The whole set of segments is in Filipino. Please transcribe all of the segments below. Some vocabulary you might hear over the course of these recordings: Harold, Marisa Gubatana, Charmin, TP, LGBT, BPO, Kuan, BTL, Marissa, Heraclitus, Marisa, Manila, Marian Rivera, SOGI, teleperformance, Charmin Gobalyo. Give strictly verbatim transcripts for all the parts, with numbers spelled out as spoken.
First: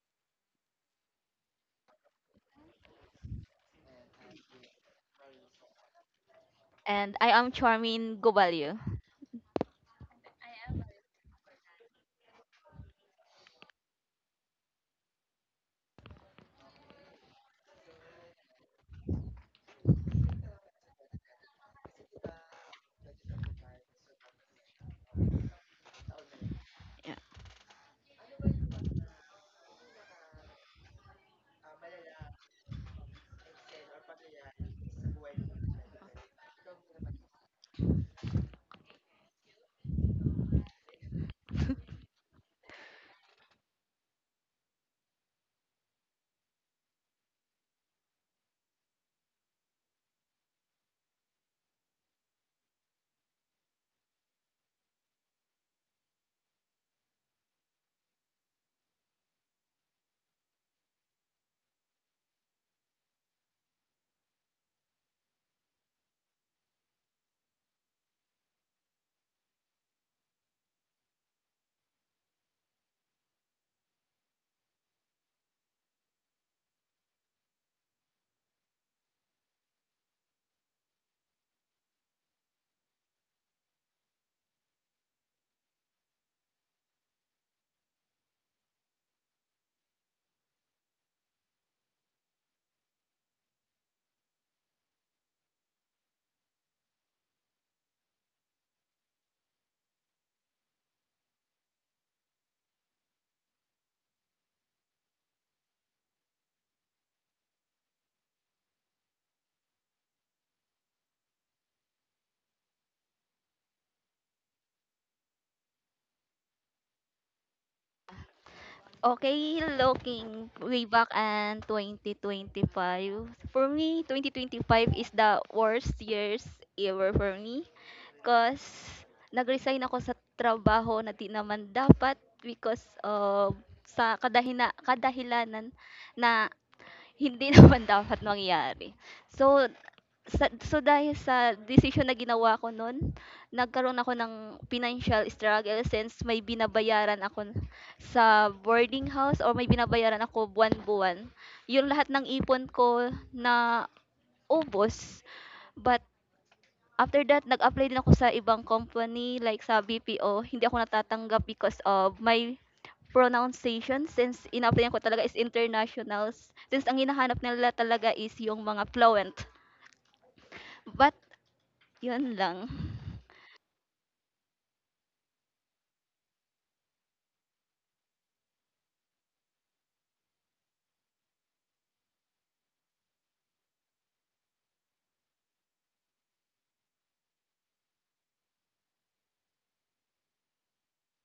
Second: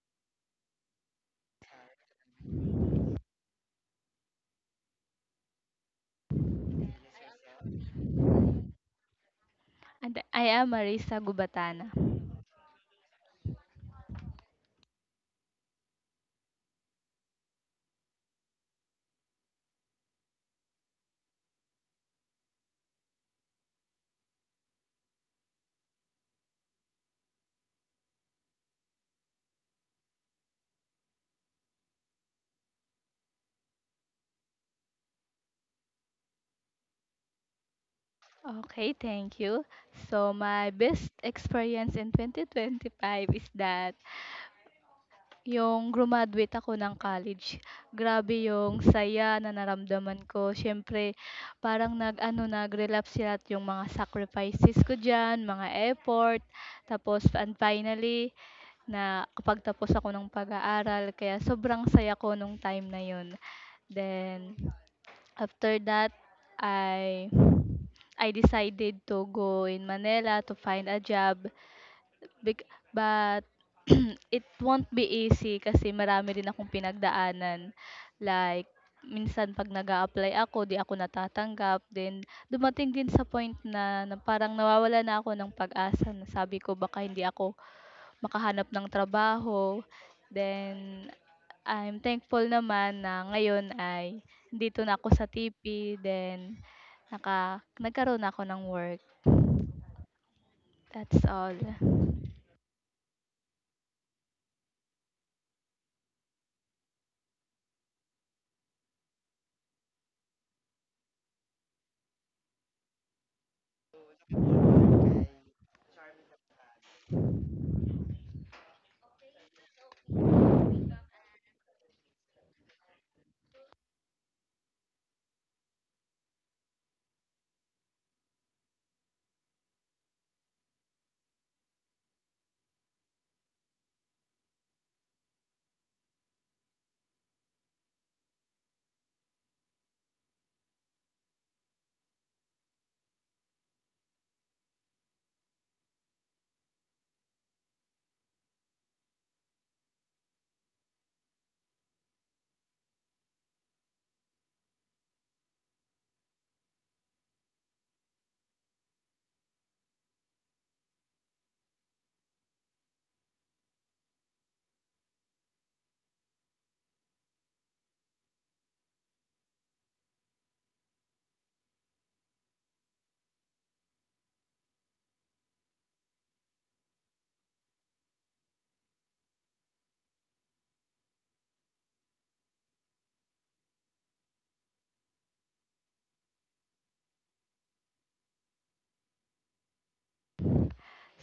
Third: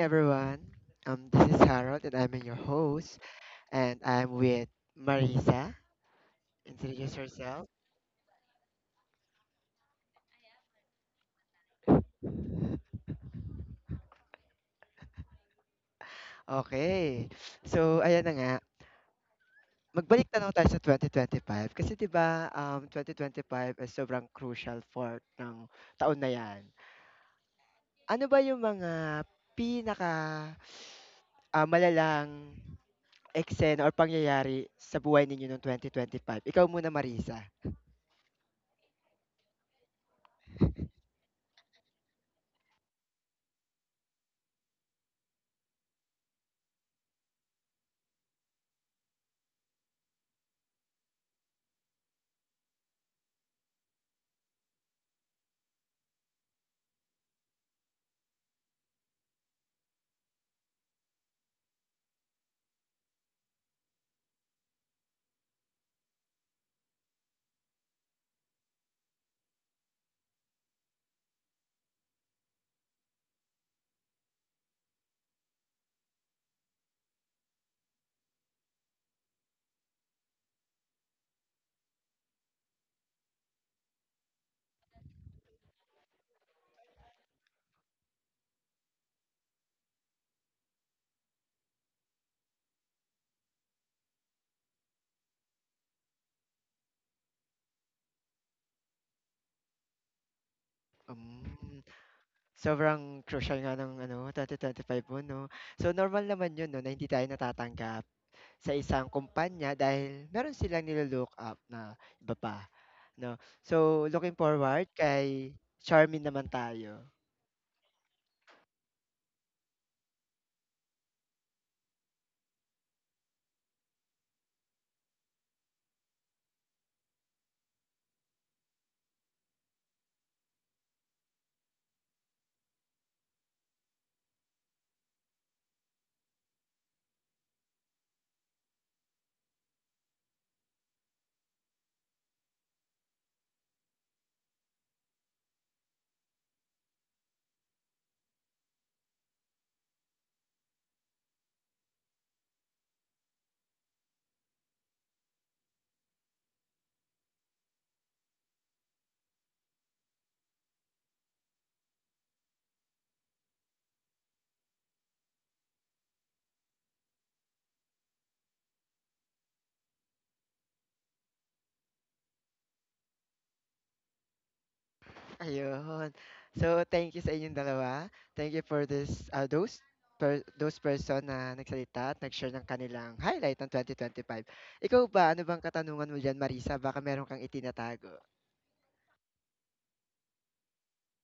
everyone. Um, this is Harold, and I'm your host, and I'm with Marisa. Introduce And I am yourself. Charmin Gobalyo. And I am Marisa Gubatana. Okay. So, ayan na nga. Magbalik tanaw tayo sa twenty twenty-five kasi 'di ba, um twenty twenty-five ay sobrang crucial for ng taon na 'yan. Yeah. Ano ba yung mga pinaka ah, malalang eksena or pangyayari sa buhay ninyo noong twenty twenty-five? Ikaw muna, Marisa. Okay, thank you. So, my best experience in twenty twenty-five is that yung graduate ako ng college. Grabe yung saya na naramdaman ko. Siyempre, parang nag, ano, nag-relapse lahat yung mga sacrifices ko dyan, mga effort. Tapos, and finally, na kapag tapos ako ng pag-aaral. Kaya, sobrang saya ko nung time na yun. Then, after that, I I decided to go in Manila to find a job. Bec- but it won't be easy kasi marami rin akong pinagdaanan. Like, minsan pag nag apply ako, di ako natatanggap. Then, dumating din sa point na, na parang nawawala na ako ng pag-asa. Na sabi ko, baka hindi ako makahanap ng trabaho. Then, I'm thankful naman na ngayon ay dito na ako sa T P. Then, naka nagkaroon ako ng work. That's all. Mm. Sobrang crucial nga ng ano twenty twenty five mo 'no. So normal naman 'yun 'no na hindi tayo natatanggap sa isang kumpanya dahil meron silang nilo-look up na iba pa 'no. So looking forward kay Charmin naman tayo. Okay, looking way back and twenty twenty-five, for me, twenty twenty-five is the worst years ever for me. Because nag-resign ako sa trabaho na di naman dapat because of sa kadahina, kadahilanan na hindi naman dapat mangyari. So, Sa so dahil sa decision na ginawa ko nun, nagkaroon ako ng financial struggle since may binabayaran ako n- sa boarding house or may binabayaran ako buwan-buwan. Yung lahat ng ipon ko na ubos but after that nag-apply din ako sa ibang company like sa B P O, hindi ako natatanggap because of my pronunciation since in-applyan ko talaga is internationals since ang hinahanap nila talaga is yung mga fluent. But yun lang. Ayun. So thank you sa inyong dalawa. Thank you for this, ah, those per those person na nagsalita at nag-share ng kanilang highlight ng five. Ikaw ba, ano bang katanungan mo diyan, Marisa? Baka meron kang itinatago.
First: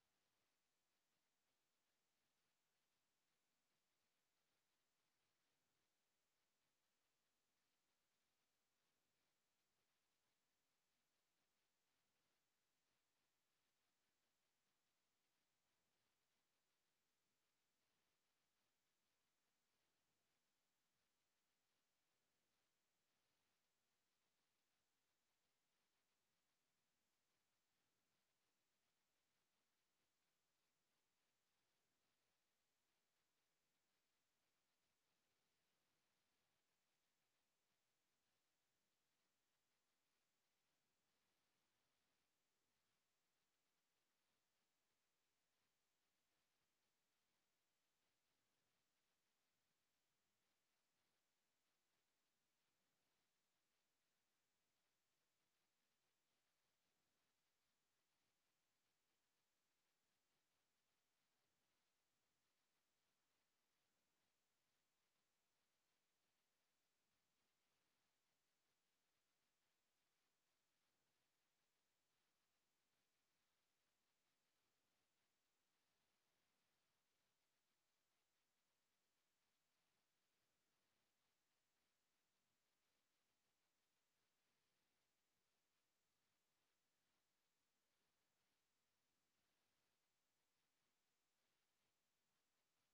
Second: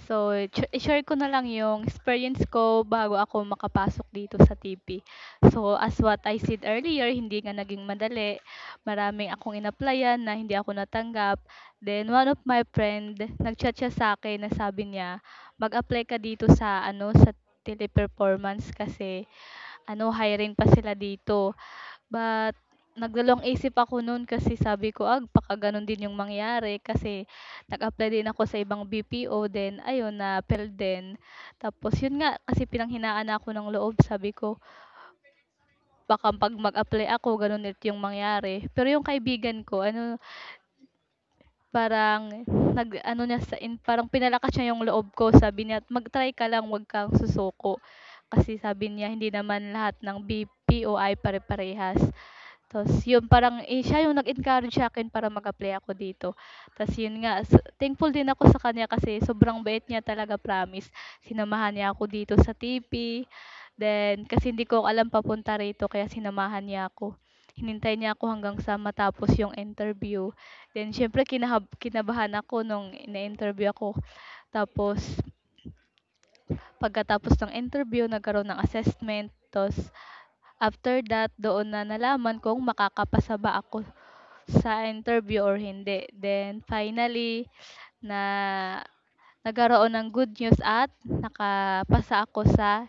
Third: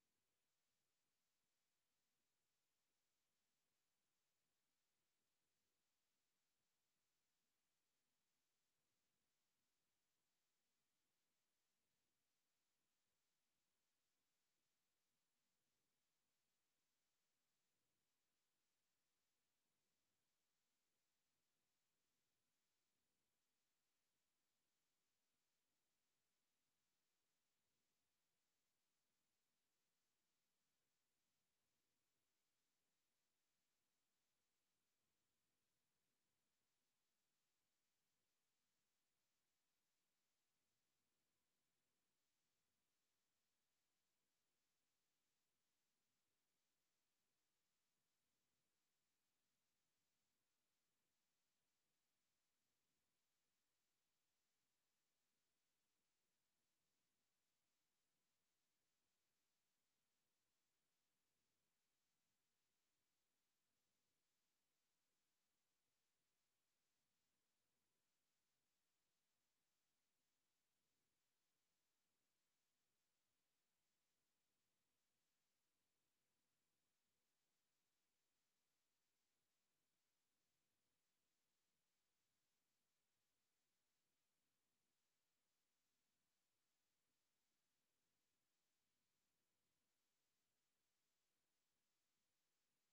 So, i i-share ko na lang yung experience ko bago ako makapasok dito sa T P. So, as what I said earlier, hindi nga naging madali. Maraming akong inaplayan na hindi ako natanggap. Then, one of my friend, nag-chat siya sa akin na sabi niya, mag-apply ka dito sa, ano, sa teleperformance kasi, ano, hiring pa sila dito. But nagdalawang isip ako nun kasi sabi ko, "Ag baka ganun din yung mangyari." Kasi nag-apply din ako sa ibang B P O then ayun na-fail din. Tapos yun nga, kasi pinanghinaan ako ng loob sabi ko, "Baka 'pag mag-apply ako ganun ulit yung mangyari." Pero yung kaibigan ko ano, parang nag-ano niya sa in parang pinalakas niya yung loob ko sabi niya, "Mag-try ka lang, wag kang susuko." Kasi sabi niya, "Hindi naman lahat ng B P O ay pare-parehas." Ta's yun parang, eh, siya yung nag-encourage sa akin para mag-apply ako dito. Ta's yun nga sa thankful din ako sa kanya kasi sobrang bait niya talaga, promise. Sinamahan niya ako dito sa T P, then kasi hindi ko alam papunta rito kaya sinamahan niya ako. Hinintay niya ako hanggang sa matapos yung interview. Then siyempre kinahab kinabahan ako nung na-interview ako. Tapos pagkatapos ng interview nagkaroon ng assessment, ta's after that doon na nalaman kung makakapasa ba ako sa interview or hindi. Then finally na nagkaroon ng good news at nakapasa ako sa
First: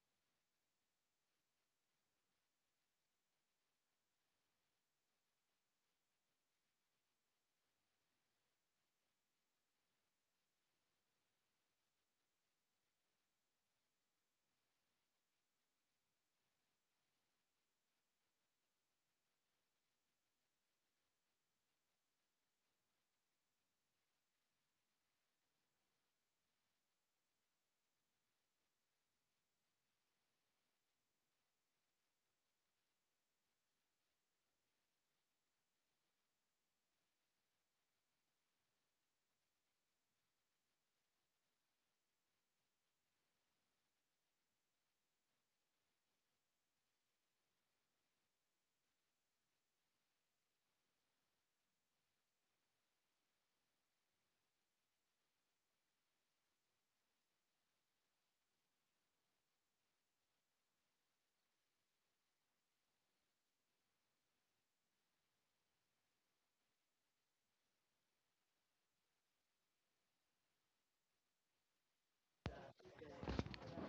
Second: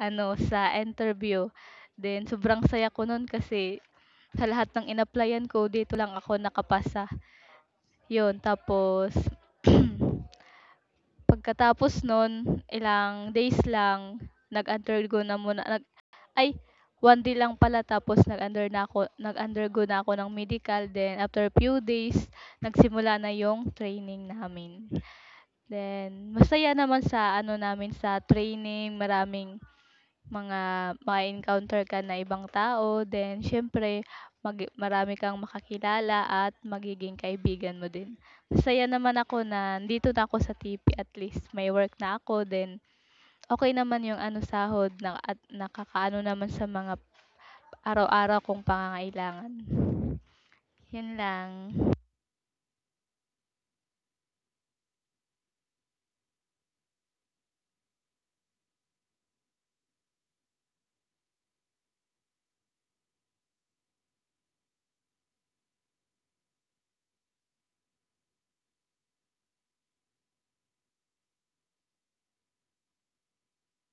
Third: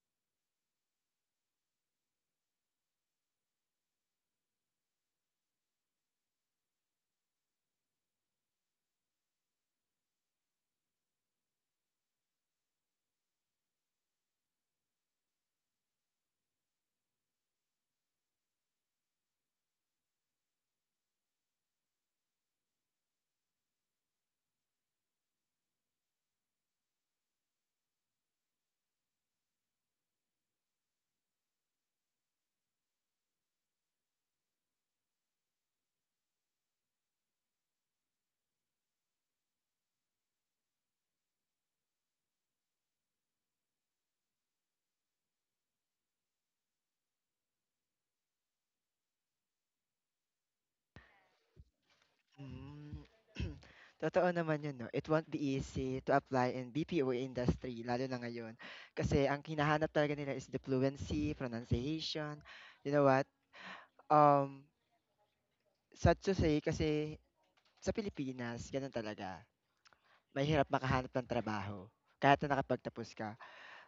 ano, sa interview. Then sobrang saya ko nun kasi sa lahat ng inapplyan ko dito lang ako nakapasa. Yon. Tapos pagkatapos nun ilang days lang nag-undergo na muna. Ay, one day lang pala, tapos nag-under na ako nag-undergo na ako ng medical, then after few days nagsimula na yung training namin. Then masaya naman sa ano namin sa training, maraming mga ma-encounter ka na ibang tao, then siyempre mag- marami kang makakilala at magiging kaibigan mo din. Masaya naman ako na dito na ako sa T P, at least may work na ako, then okay naman yung ano, sahod na at nakakaano naman sa mga araw-araw kong pangangailangan. Yun lang. Hmm. Totoo naman yun 'no. It won't be easy to apply in B P O industry lalo na ngayon. Kasi ang hinahanap talaga nila is the fluency, pronunciation, you know what, um, sad to say kasi sa Pilipinas ganun talaga, mahirap makahanap ng trabaho kahit na nakapagtapos ka.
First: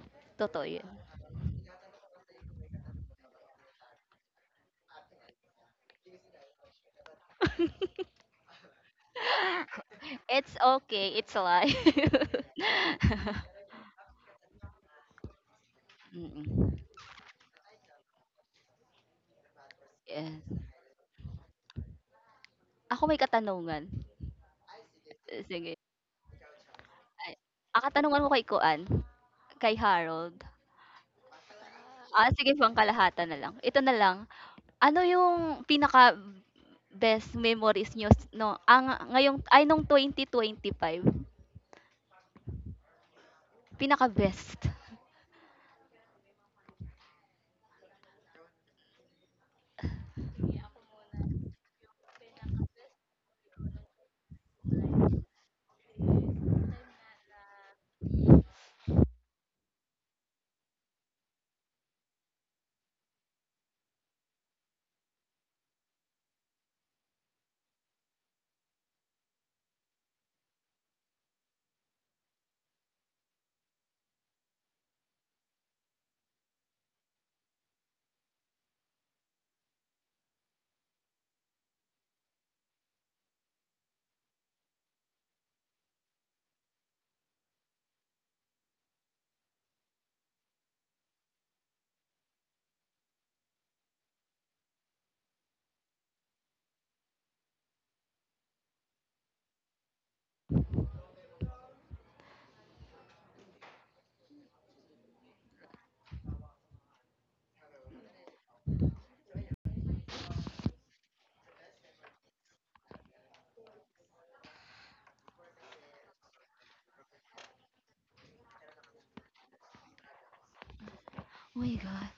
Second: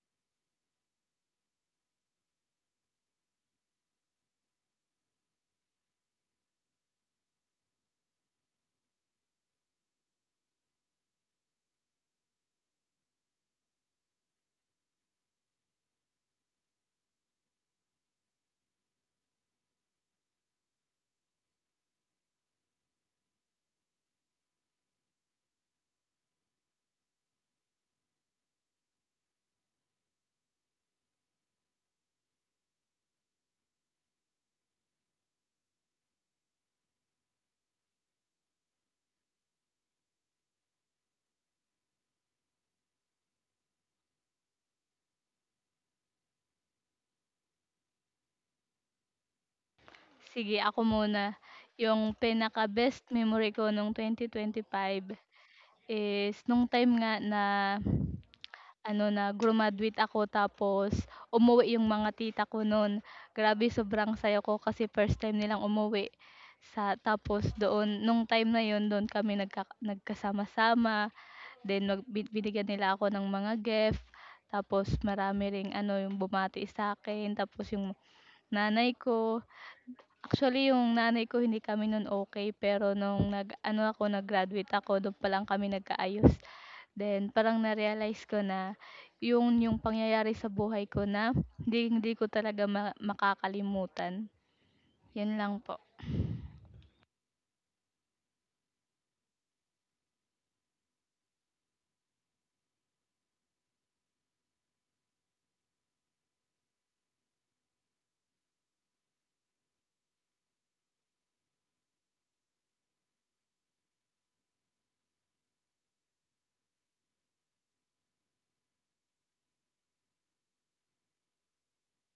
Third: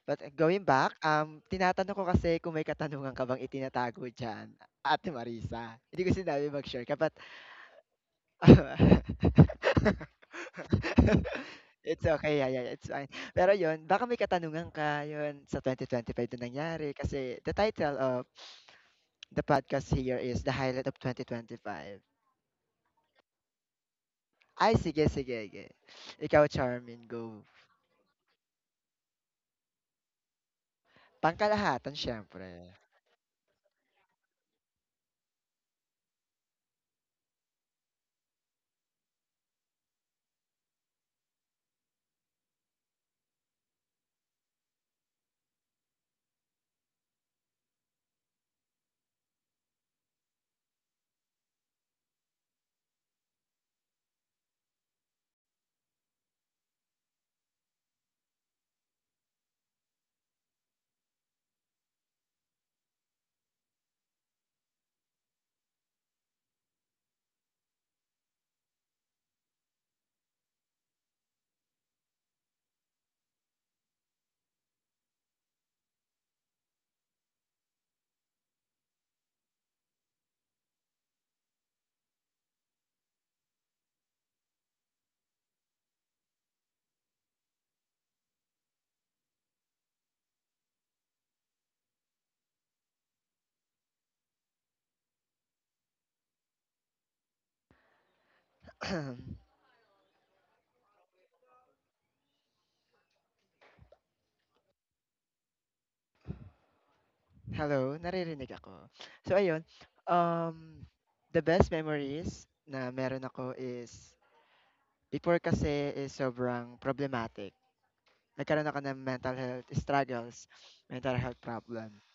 But uh, going Totoo yun. back, um, tinatanong ko kasi kung may katanungan ka bang itinatago diyan, Ate Marisa. Hindi ko sinabi mag-share ka, but It's okay, it's life. it's okay, yeah, yeah, it's fine. Pero yun, baka may katanungan ka yun sa two thousand twenty-five na Mm, nangyari kasi the title of the podcast here is The yes. Highlight of twenty twenty-five. Ako may katanungan. Ay sige, sige, ge. Sige. Ikaw Charmin, Ay, go. ang katanungan ko kay Kuan, kay Harold. Pangkalahatan Ah, siyempre. sige, pangkalahatan na lang. Ito na lang. Ano yung pinaka best memories nyo s- no ang ngayong, ay, nung twenty twenty-five pinaka best. Sige, ako muna. Yung pinaka-best memory ko nung twenty twenty-five is nung time nga na ano, na grumaduate ako tapos umuwi yung mga tita ko noon. Grabe sobrang saya ko kasi first time nilang umuwi. Sa tapos doon nung time na yon doon kami nagka, nagkasama-sama, then nag, binigyan nila ako ng mga gift. Tapos marami ring ano yung bumati sa akin, tapos yung nanay ko. Actually, yung nanay ko hindi kami nun okay pero nung nag-ano ako, nag-graduate ako, dun pa lang kami nagkaayos. Then parang na-realize ko na yung yung pangyayari sa buhay ko na hindi hindi ko talaga ma makakalimutan. Yun lang po. Hello, naririnig ako. So ayun, um, the best memories na meron ako is before kasi is sobrang problematic. Nagkaroon ako ng mental health struggles, mental health Oh my problem. god.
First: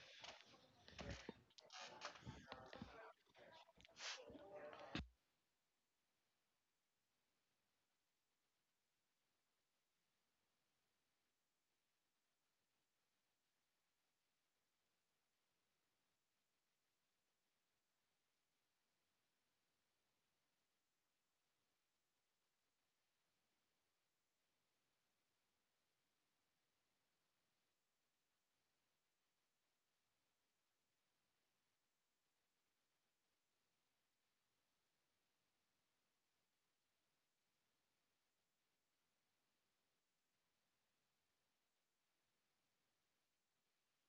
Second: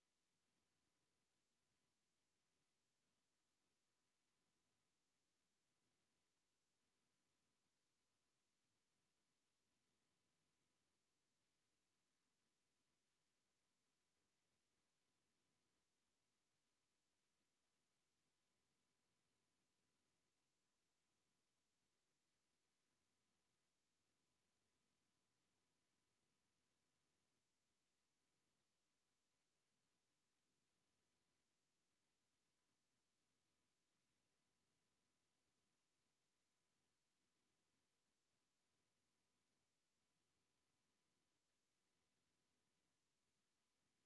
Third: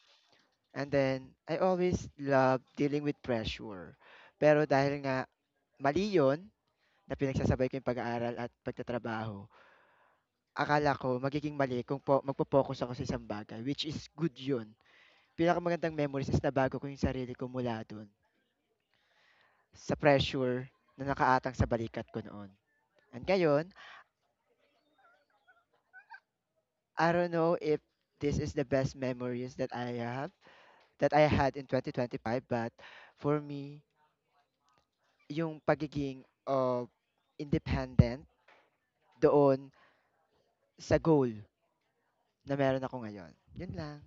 And then, I always love dealing with pressure. Pero dahil nga mali yun, na pinagsasabay ko yung pag-aaral at pagtatrabaho, akala ko magiging mali kung po, magpo-focus ako sa isang bagay, which is good yun. Pinakamagandang memories is nabago ko yung sarili ko mula dun sa pressure na nakaatang sa balikat ko noon. And ngayon, I don't know if this is the best memories that I have, that I had in twenty twenty-five, but for me, yung pagiging of independent doon sa goal na meron ako ngayon. Yun lang.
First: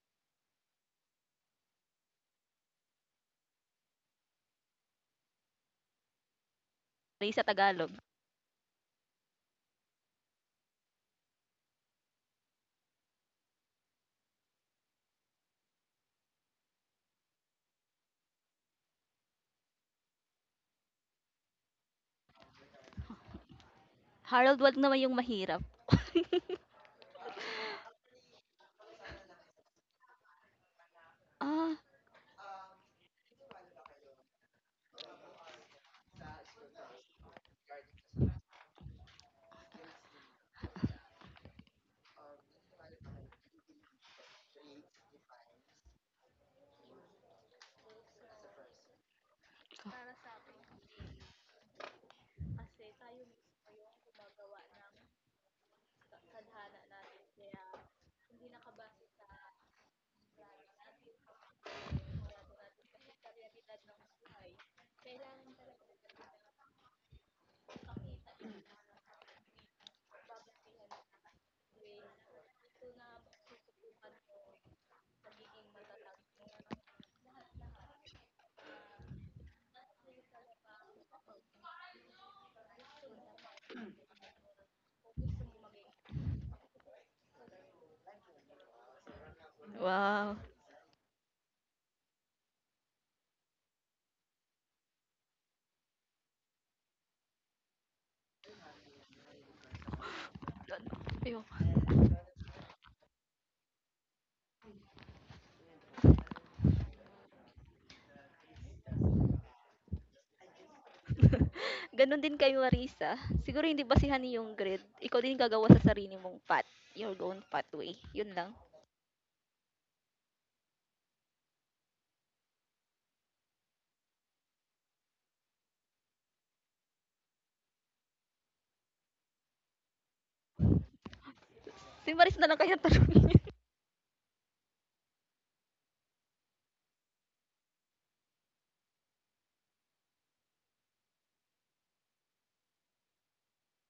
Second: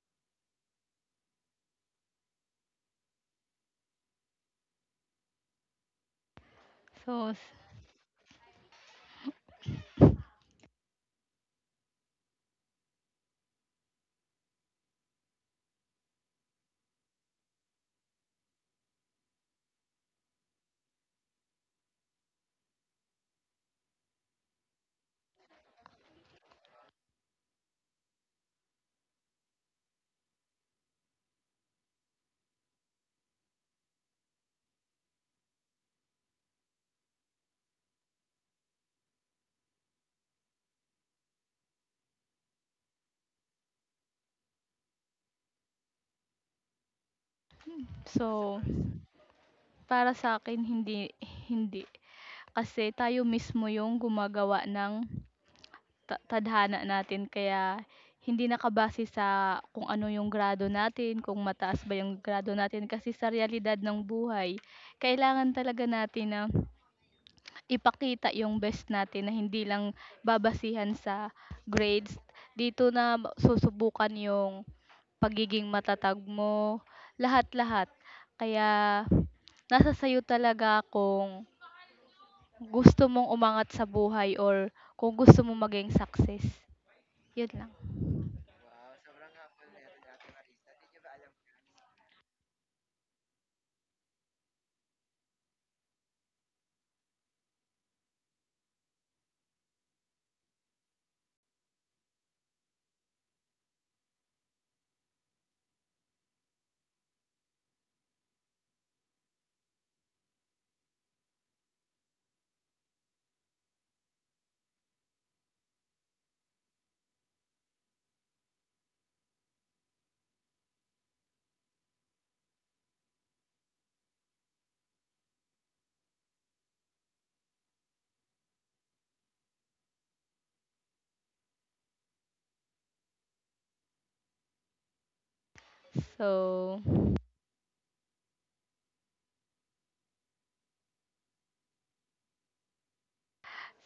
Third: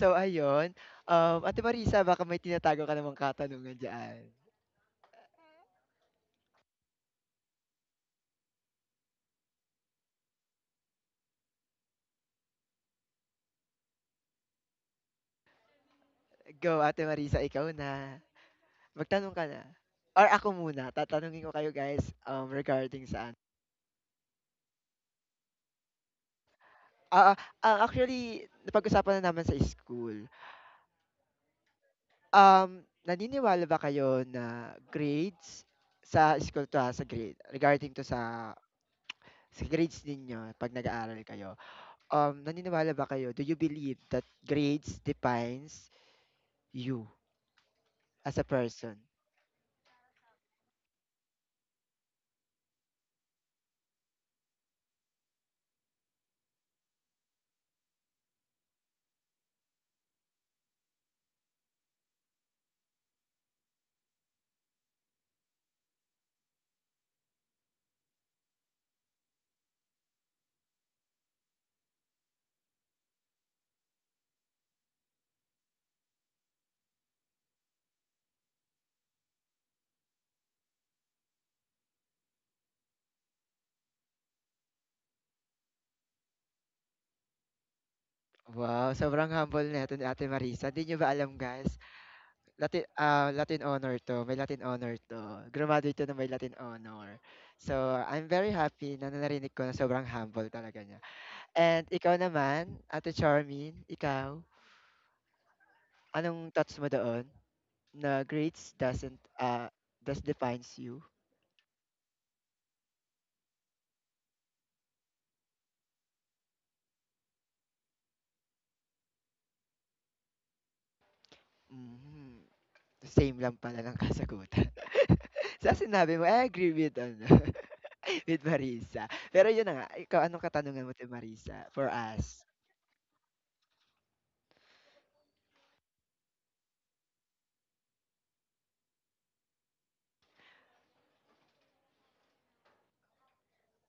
So, ayun. Um, Ate Marisa, baka may tinatago ka namang katanungan dyan. So Sorry s- sa Tagalog. Go, Ate Marisa, ikaw na. Magtanong ka na. Or ako muna. Tatanungin ko kayo guys, um, regarding saan. Harold, wag naman yung mahirap. Ah, ah, ah, actually, napag-usapan na naman sa school. Ah, Um, naniniwala ba kayo na grades sa school to, ha, sa grade, regarding to sa, sa grades ninyo pag nag-aaral kayo, um, naniniwala ba kayo? Do you believe that grades defines you as a so, person? para sa akin, hindi, hindi. Kasi tayo mismo yung gumagawa ng ta tadhana natin, kaya hindi nakabase sa kung ano yung grado natin, kung mataas ba yung grado natin, kasi sa realidad ng buhay kailangan talaga natin na ipakita yung best natin, na hindi lang babasihan sa grades. Dito na ma- susubukan yung pagiging matatag mo, lahat-lahat. Kaya nasa sa'yo talaga kung gusto mong umangat sa buhay or kung gusto mong maging success. Yun lang. Wow, sobrang humble na neto ni Ate wow. Marisa. Hindi nyo ba alam, guys? Latin, ah, Latin honor to. May Latin honor to. Graduate to na may Latin honor. So, I'm very happy na narinig ko na sobrang humble talaga niya. And ikaw naman, Ate Charmin, ikaw, anong thoughts mo doon? Na grades doesn't, ah does defines you? Gano'n din kay Marissa. Siguro hindi basehan yung grade. Ikaw din gagawa sa sarili mong path. Your own pathway. Yun lang. Mhm. Same lang pala ng kasagutan. Sa sinabi mo, I agree with ano, with Marisa. Pero yun na nga, ikaw anong katanungan mo kay Marisa for Si Marissa us? na lang kaya tanungin. So,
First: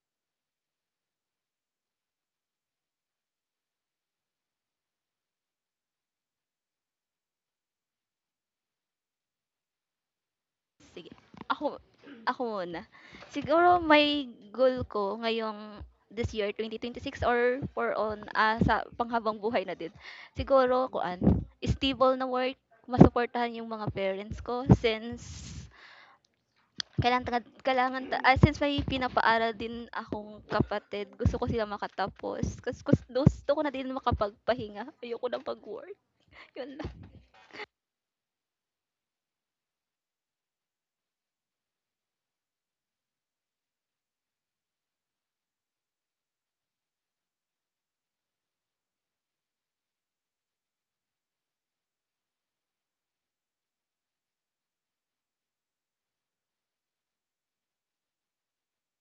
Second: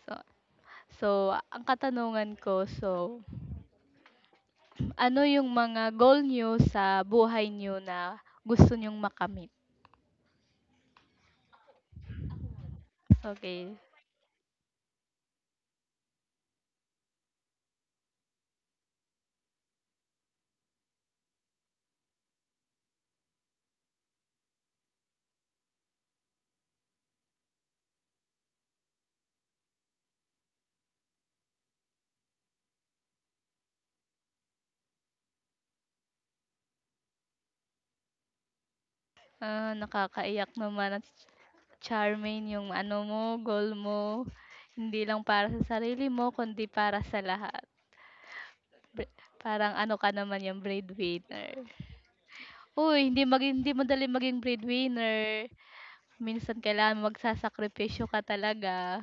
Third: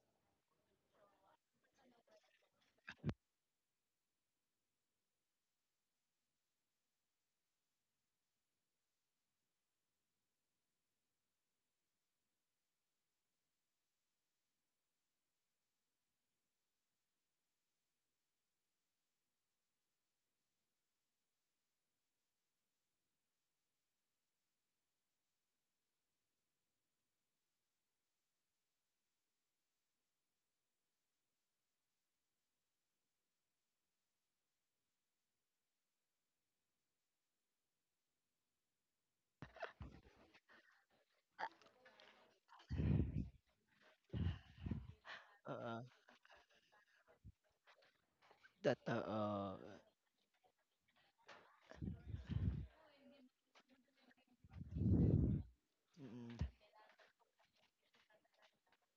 so, so ang katanungan ko, so, ano yung mga goal niyo sa buhay niyo na gusto niyong makamit? Sige. Ako, ako muna. Okay. Siguro may goal ko ngayong this year, twenty twenty-six or for on ah, sa panghabang buhay na din. Siguro, kuan, stable na work, masuportahan yung mga parents ko since Kailangan tagad kailangan ta ah, since may pinapaaral din akong kapatid, gusto ko sila makatapos. Kasi gus gusto ko na din makapagpahinga. Ayoko na mag-work, yun lang. Ah, nakakaiyak naman at charming yung ano mo, goal mo. Hindi lang para sa Oo, sarili mo kundi para sa lahat. Bre totoo. Parang ano ka naman yung breadwinner. Uy, hindi maging hindi madali maging breadwinner. Mm. Minsan kailangan magsasakripisyo ka talaga.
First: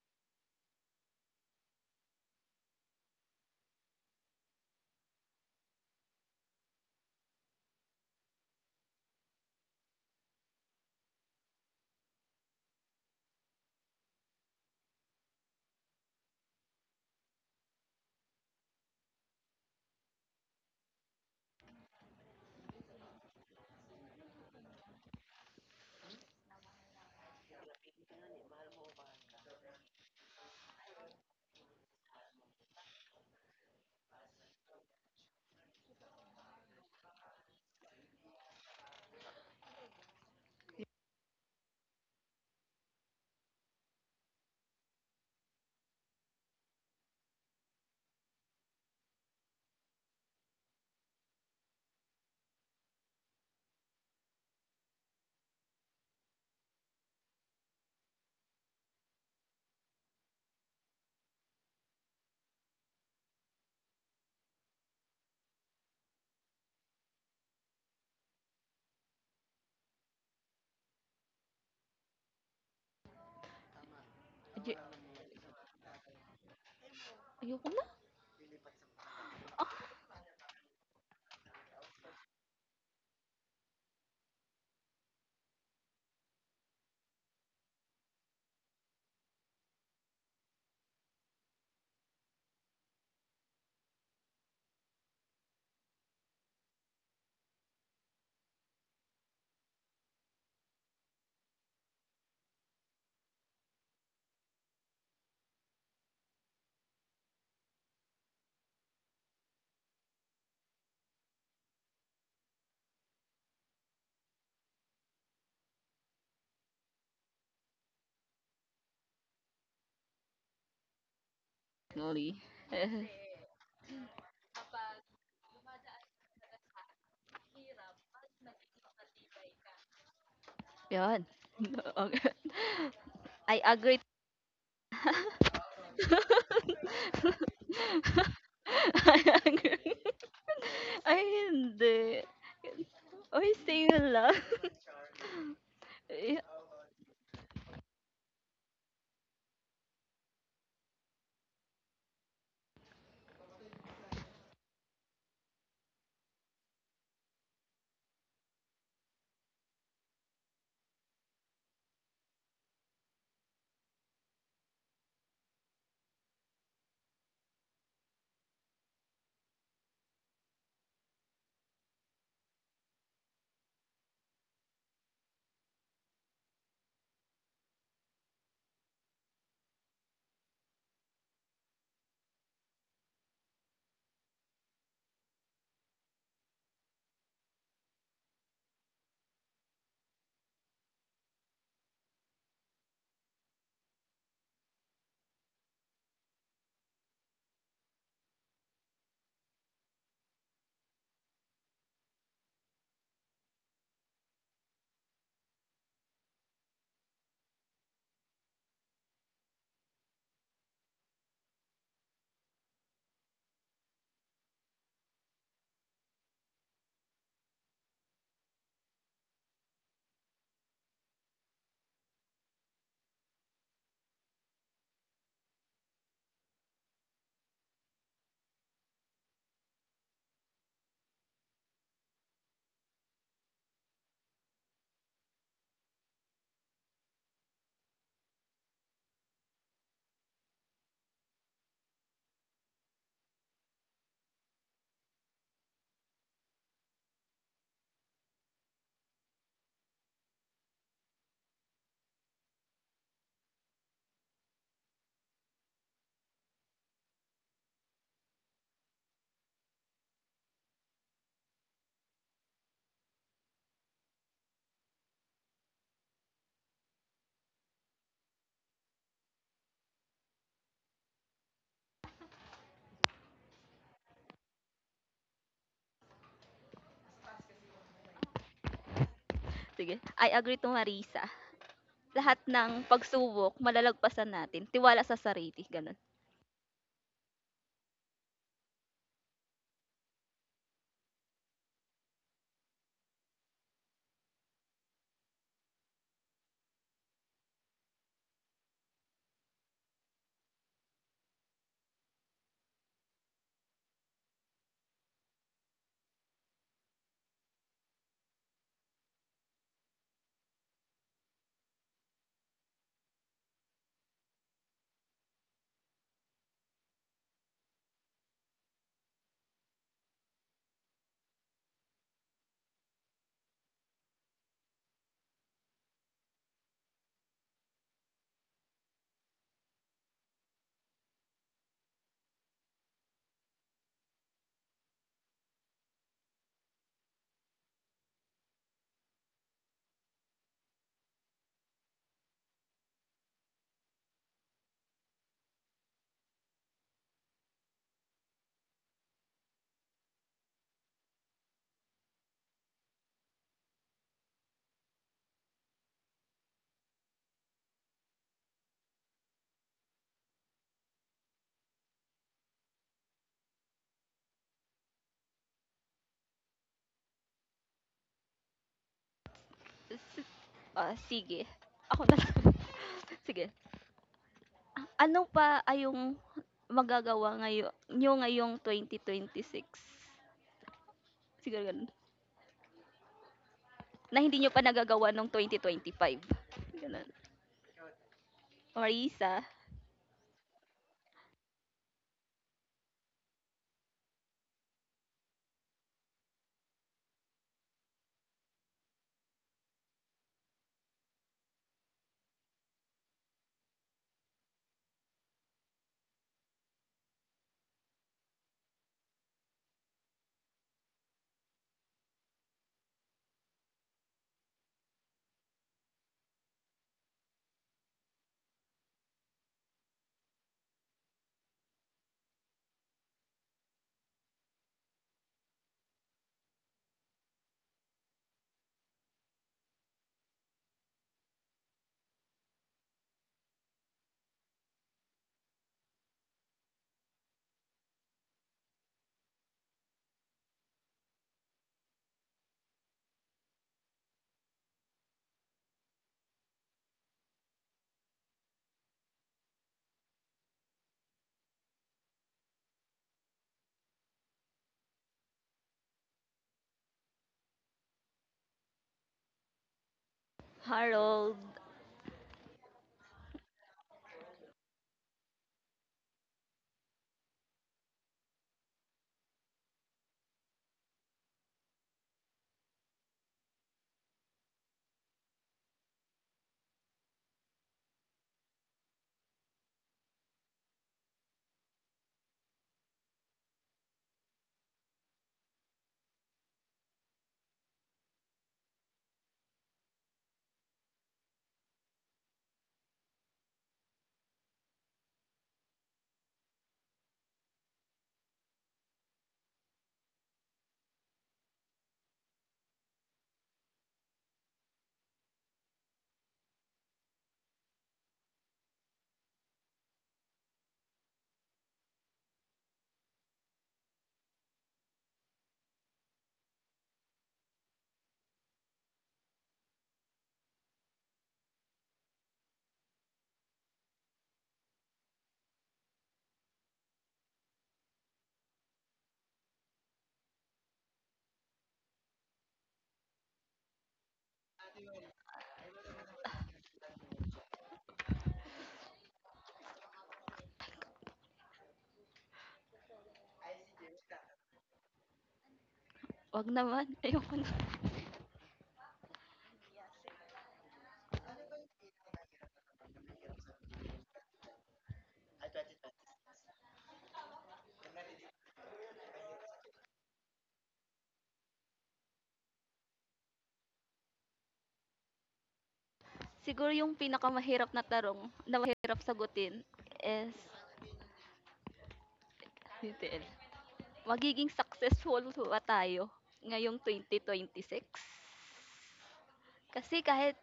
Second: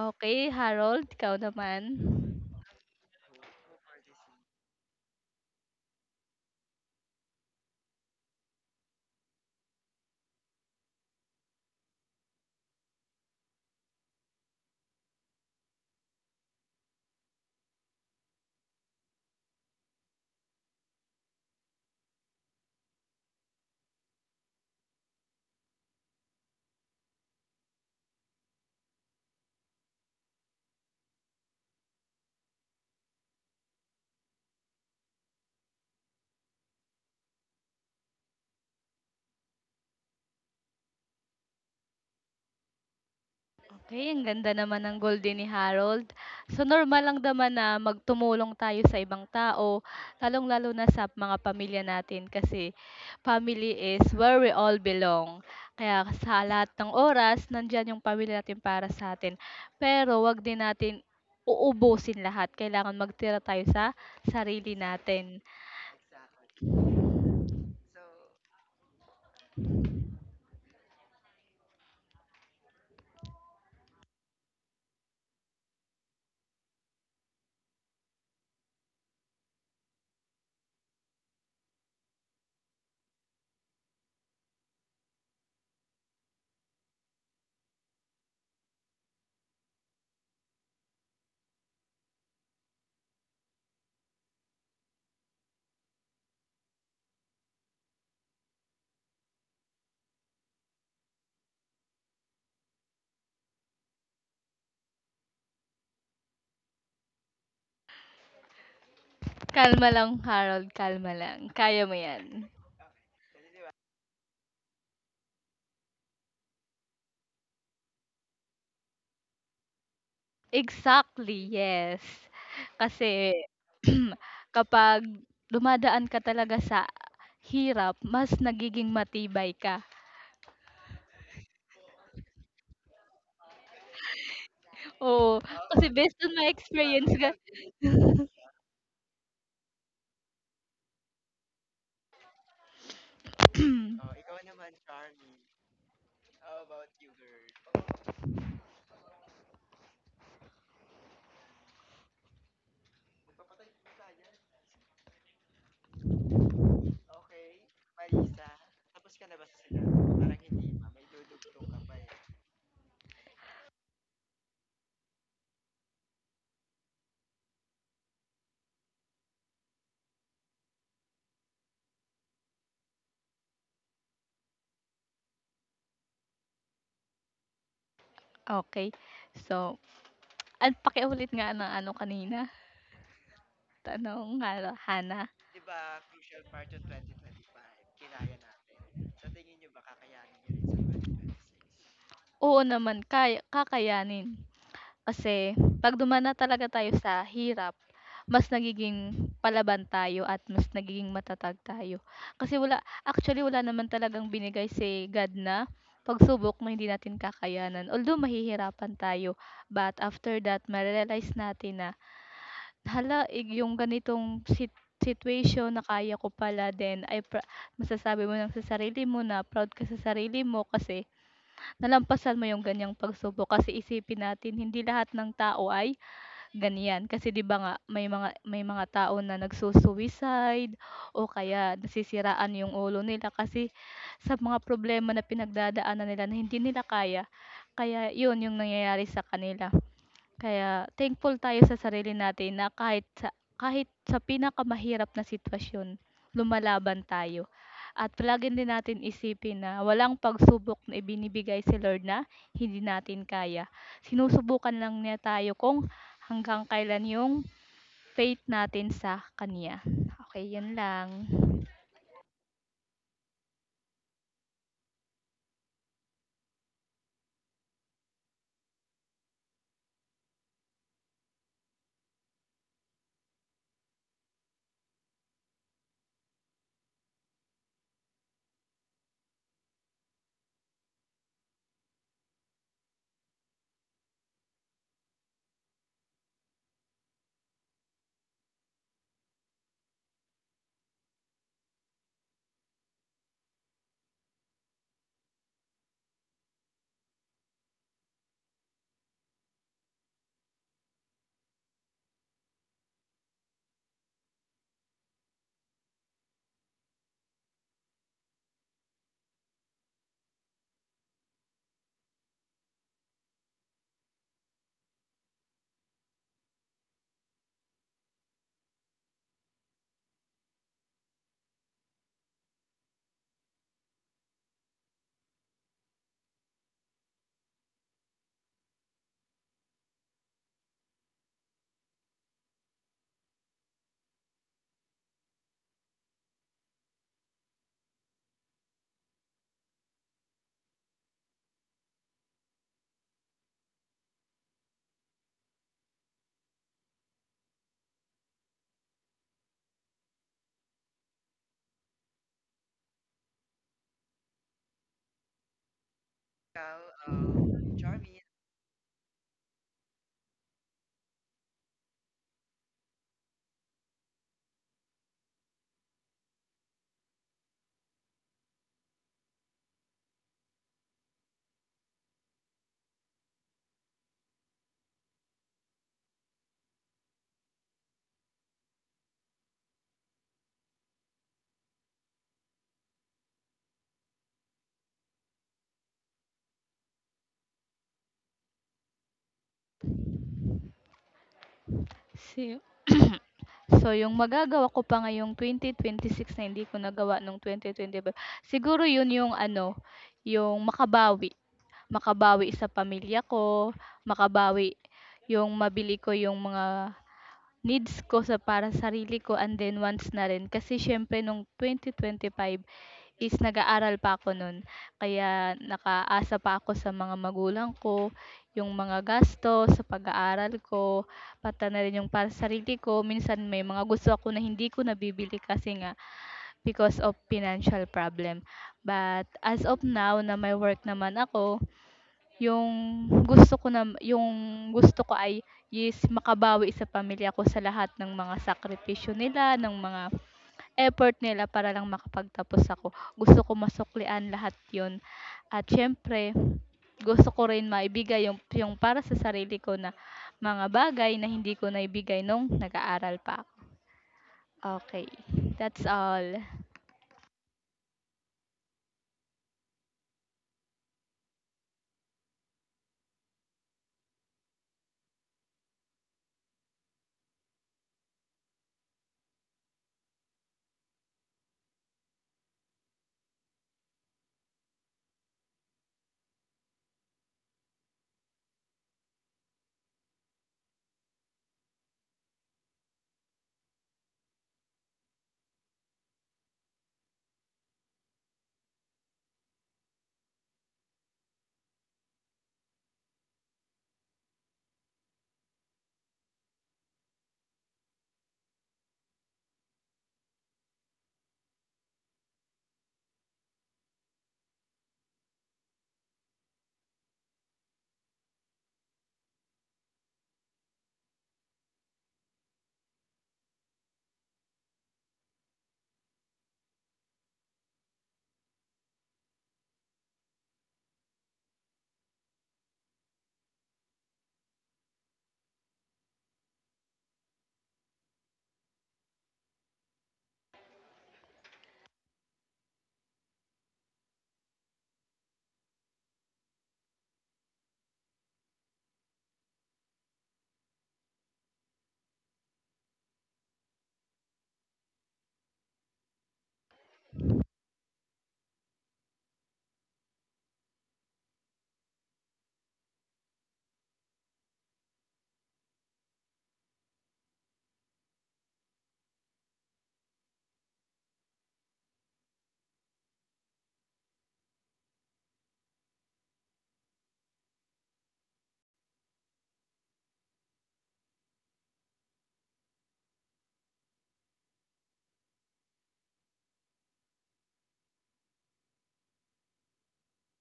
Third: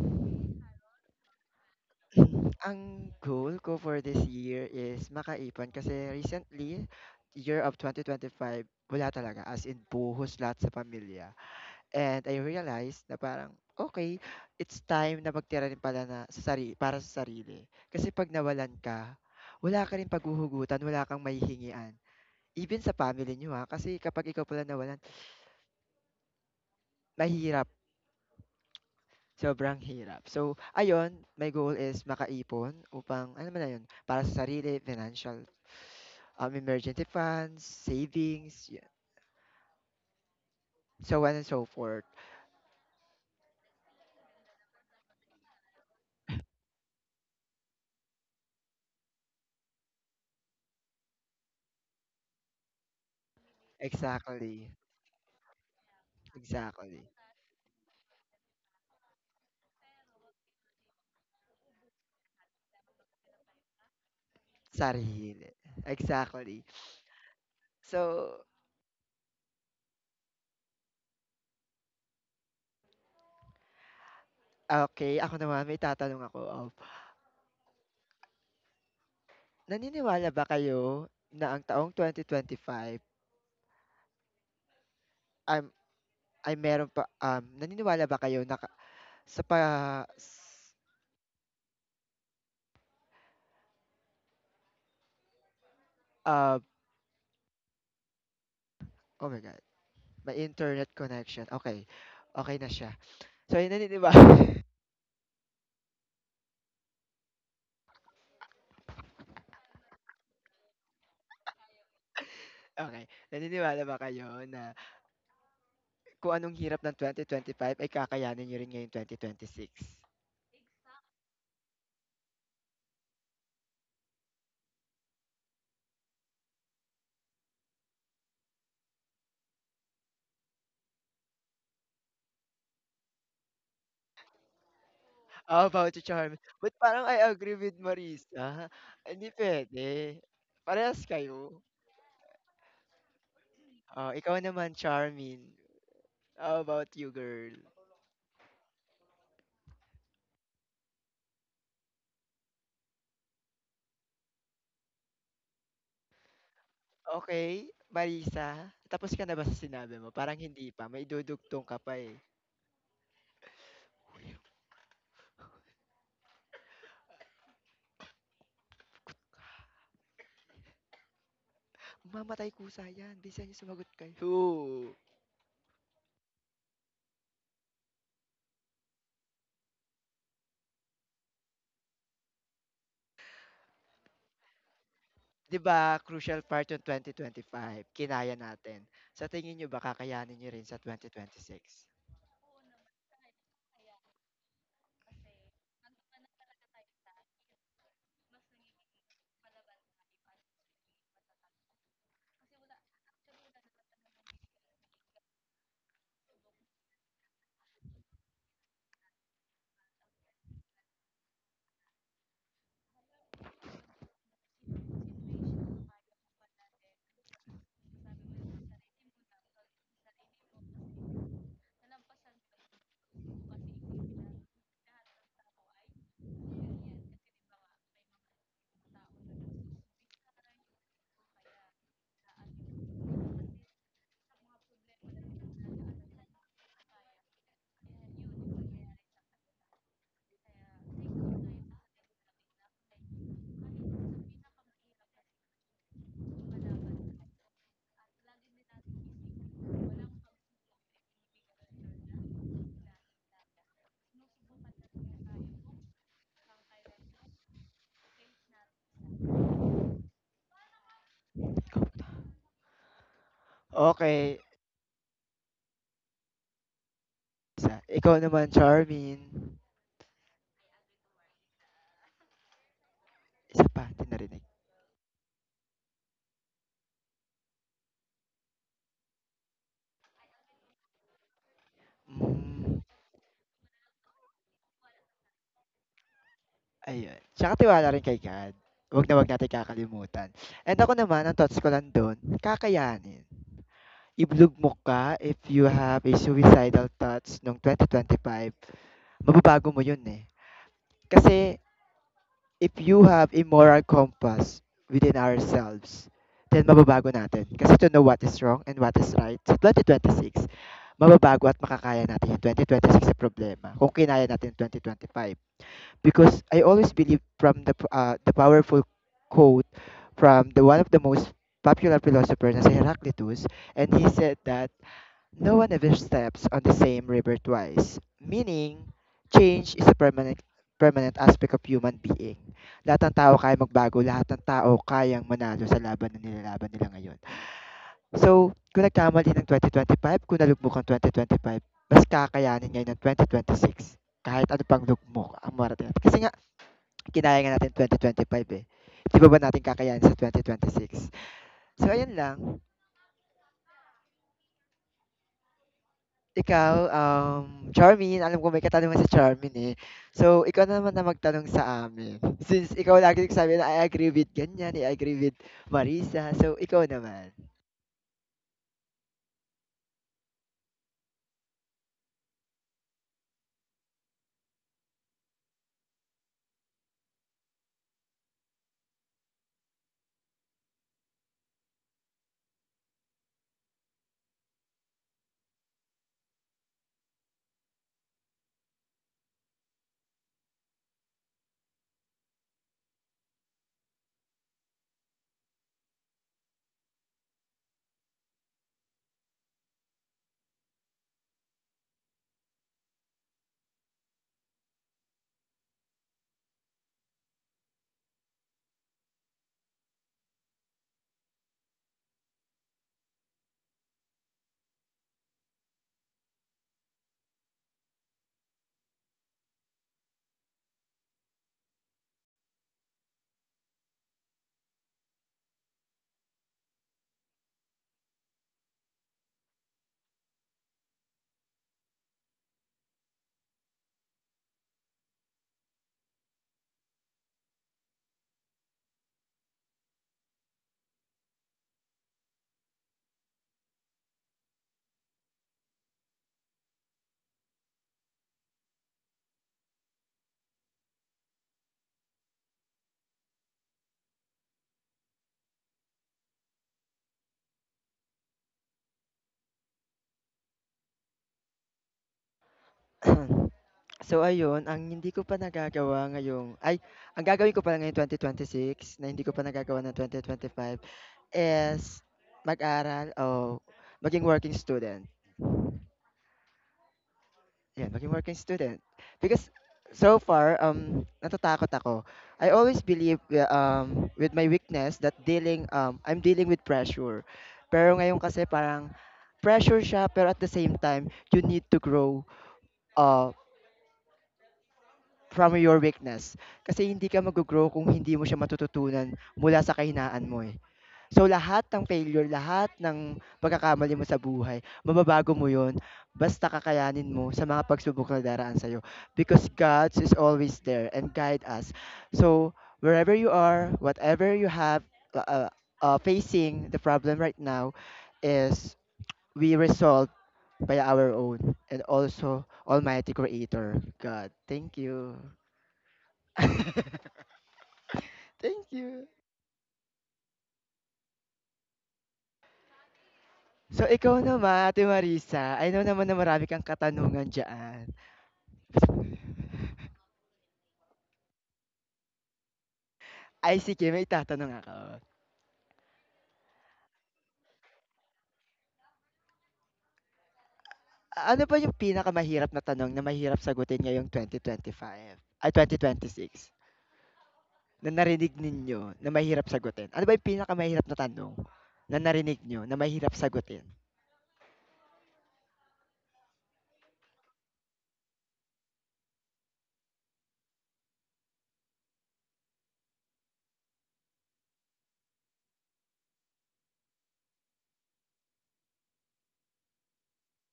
Okay Harold, ikaw naman. Ang goal ko for this year is makaipon kasi recently, year of twenty twenty-five, wala talaga. As in, buhos lahat sa pamilya. And I realized na parang, okay, it's time na magtira rin pala na sa sari para sa sarili. Kasi 'pag nawalan ka, wala ka ring paghuhugutan, wala kang mahihingian. Even sa family niyo, ha, kasi kapag ikaw pala nawalan, mahirap, sobrang hirap. So, ayun, my goal is makaipon upang alam mo na yun, para sa sarili, financial, um, emergency funds, savings, yan, so on and so forth. Okey, ang ganda naman ng golden ni Harold. So, normal lang naman na magtumulong tayo sa ibang tao, lalong-lalo na sa mga pamilya natin kasi family is where we Exactly, all belong. Kaya sa lahat ng exactly. oras, nandiyan yung pamilya natin para sa atin. Pero 'wag din natin uubusin lahat, kailangan magtira tayo sa sarili Sarili, natin. exactly. So, Ay, okay, ako naman may itatanong ako, um, ayoko na. naniniwala ba kayo na ang taong twenty twenty-five um, ay meron pa, um, naniniwala ba kayo na ka sa pa s ah, oh my God, may internet connection, okay, okay na siya. So ay naniniwa Kalma lang Harold, kalma lang, kaya mo 'yan. okey, naniniwala ba kayo na kung anong hirap ng twenty twenty-five ay kakayanin niyo rin ngayong twenty twenty-six? Exactly, yes. Sorry. Kasi kapag dumadaan ka talaga sa hirap, mas nagiging matibay ka. Eh, yun. Oo, I agree. Oo, How kasi about you, based on Charm? my But parang experience I ga agree with Marissa, hindi I agree. puwede, parehas Ay, kayo. hindi. Uy, same Oh, lang. ikaw naman, Charmin. How about you, girl? Okay, Marisa, tapos ka na ba sa sinabi mo? Parang hindi pa, may dudugtong ka pa eh. Mamatay kusa yan, bisa niyo sumagot kayo. True. Okay, so, an pakiulit nga ng ano kanina, tanong nga, hana. 'Di ba crucial part yung twenty twenty-five, kinaya natin. Sa tingin niyo ba kakayanin niyo rin sa twenty twenty-six? Oo naman, kaya kakayanin. Kasi 'pag dumaan na talaga tayo sa hirap, mas nagiging palaban tayo at mas nagiging matatag tayo. Kasi wala actually wala naman talagang binigay si God na pagsubok na hindi natin kakayanan. Although mahihirapan tayo, but after that mare-realize natin na, "Hala, eh, yung ganitong sit situation na kaya ko pala." Then ay, pra masasabi mo ng sa sarili mo na proud ka sa sarili mo kasi nalampasan mo yung ganiyang pagsubok. Kasi isipin natin hindi lahat ng tao ay ganyan. Kasi 'di ba nga, may mga may mga tao na nagsusuicide o kaya nasisiraan yung ulo nila kasi sa mga problema na pinagdadaanan nila na hindi nila kaya. Kaya yun yung nangyayari sa kanila. Kaya thankful tayo sa sarili natin na kahit sa kahit sa pinakamahirap na sitwasyon, lumalaban tayo. At palagi din natin isipin na walang pagsubok na ibinibigay si Lord na hindi natin kaya. Sinusubukan lang niya tayo kung hanggang kailan yung faith natin sa Kanya. Okay, yun lang. Okay, isa. Ikaw naman, Charmin. Isa pa, di narinig. Sige, I agree to Marisa. Lahat Mm. ng pagsubok malalagpasan natin. Tiwala sa sarili, ganun. Ayun, tsaka tiwala rin kay God. Huwag na huwag natin kakalimutan. And ako naman, ang thoughts ko lang dun, kakayanin. I-vlog mo ka if you have a suicidal thoughts noong twenty twenty-five. Mababago mo yun eh. Kasi if you have a moral compass within ourselves, then mababago natin. Kasi to know what is wrong and what is right, sa twenty twenty-six, mababago at makakaya natin yung twenty twenty-six sa problema kung kinaya natin yung twenty twenty-five, because I always believe from the p- uh, the powerful quote from the one of the most popular philosophers, na si Heraclitus, and he said that no one ever steps on the same river twice, meaning change is a permanent permanent aspect of human being. Lahat ng tao kaya magbago, lahat ng tao kayang manalo sa laban na nilalaban nila ngayon. So, kung nagkamali ng twenty twenty five, kung nalugmok ang twenty twenty-five, mas kakayanin ngayon ng six kahit ano pang lugmok ang marating natin. Kasi nga, kinaya nga natin twenty twenty-five, eh. 'Di pa ba natin kakayanin sa twenty twenty-six? So ayun lang. Ikaw, um, Charmaine, alam ko may katanungan si Charmaine, eh. So ikaw na naman na magtanong sa amin. Since ikaw lagi nagsabi na, "I agree with ganyan, I agree with Marisa." So ikaw naman. S- Ah, sige. Ako na lang. Sige. Ano pa ay yung magagawa ngayon niyo ngayong twenty twenty-six? Siguro ganun. Na hindi nyo pa nagagawa nung twenty twenty-five, ganun. Marissa, Si So, yung magagawa ko pa ngayong twenty twenty-six na hindi ko nagawa nung twenty twenty-five, siguro yun yung ano, yung makabawi, makabawi sa pamilya ko, makabawi yung mabili ko yung mga needs ko sa para sa sarili ko, and then wants na rin. Kasi siyempre nung twenty twenty-five is nag-aaral pa ako nun. Kaya nakaasa pa ako sa mga magulang ko, yung mga gasto sa pag-aaral ko, pata na rin yung para sa sarili ko. Minsan may mga gusto ako na hindi ko nabibili kasi nga because of financial problem. But as of now na may work naman ako, yung gusto ko nam yung gusto ko ay is makabawi sa pamilya ko sa lahat ng mga sakripisyo nila, ng mga effort nila para lang makapagtapos ako. Gusto ko masuklian lahat yon, at siyempre gusto ko rin maibigay yung yung para sa sarili ko na mga bagay na hindi ko naibigay nung nag-aaral pa. Okay, that's all. Harold, So ayun, ang hindi ko pa nagagawa ngayong ay, ang gagawin ko pala ngayong twenty twenty-six na hindi ko pa nagagawa ng twenty twenty-five is mag-aral o maging working student. Yan, maging working student. Because so far, um, natatakot ako. I always believe uh, um, with my weakness that dealing, um, I'm dealing with pressure. Pero ngayon kasi parang pressure siya, pero at the same time, you need to grow uh, from your weakness. Kasi hindi ka mag-grow kung hindi mo siya matututunan mula sa kahinaan mo eh. So, lahat ng failure, lahat ng pagkakamali mo sa buhay, mababago mo 'yun basta kakayanin mo sa mga pagsubok na daraan sa'yo because God is always there and guide us. So, wherever you are, whatever you have uh, uh, uh, facing the problem right now is we resolve by our own and also Almighty Creator, God. Thank you. Thank you. So, ikaw naman, Ate Marisa, I know naman na marami kang katanungan dyan. Ay sige, may itatanong ako. A- 'wag naman, ayoko na. Ano ba yung pinakamahirap na tanong na mahirap sagutin ngayong twenty twenty-five, ay twenty twenty-six, na narinig ninyo na mahirap sagutin? Ano ba yung pinakamahirap na tanong na narinig nyo, na mahirap sagutin? Siguro yung pinakamahirap na tarong, na mahirap sagutin is B T L. Magiging successful ba tayo ngayong twenty twenty-six? Kasi kahit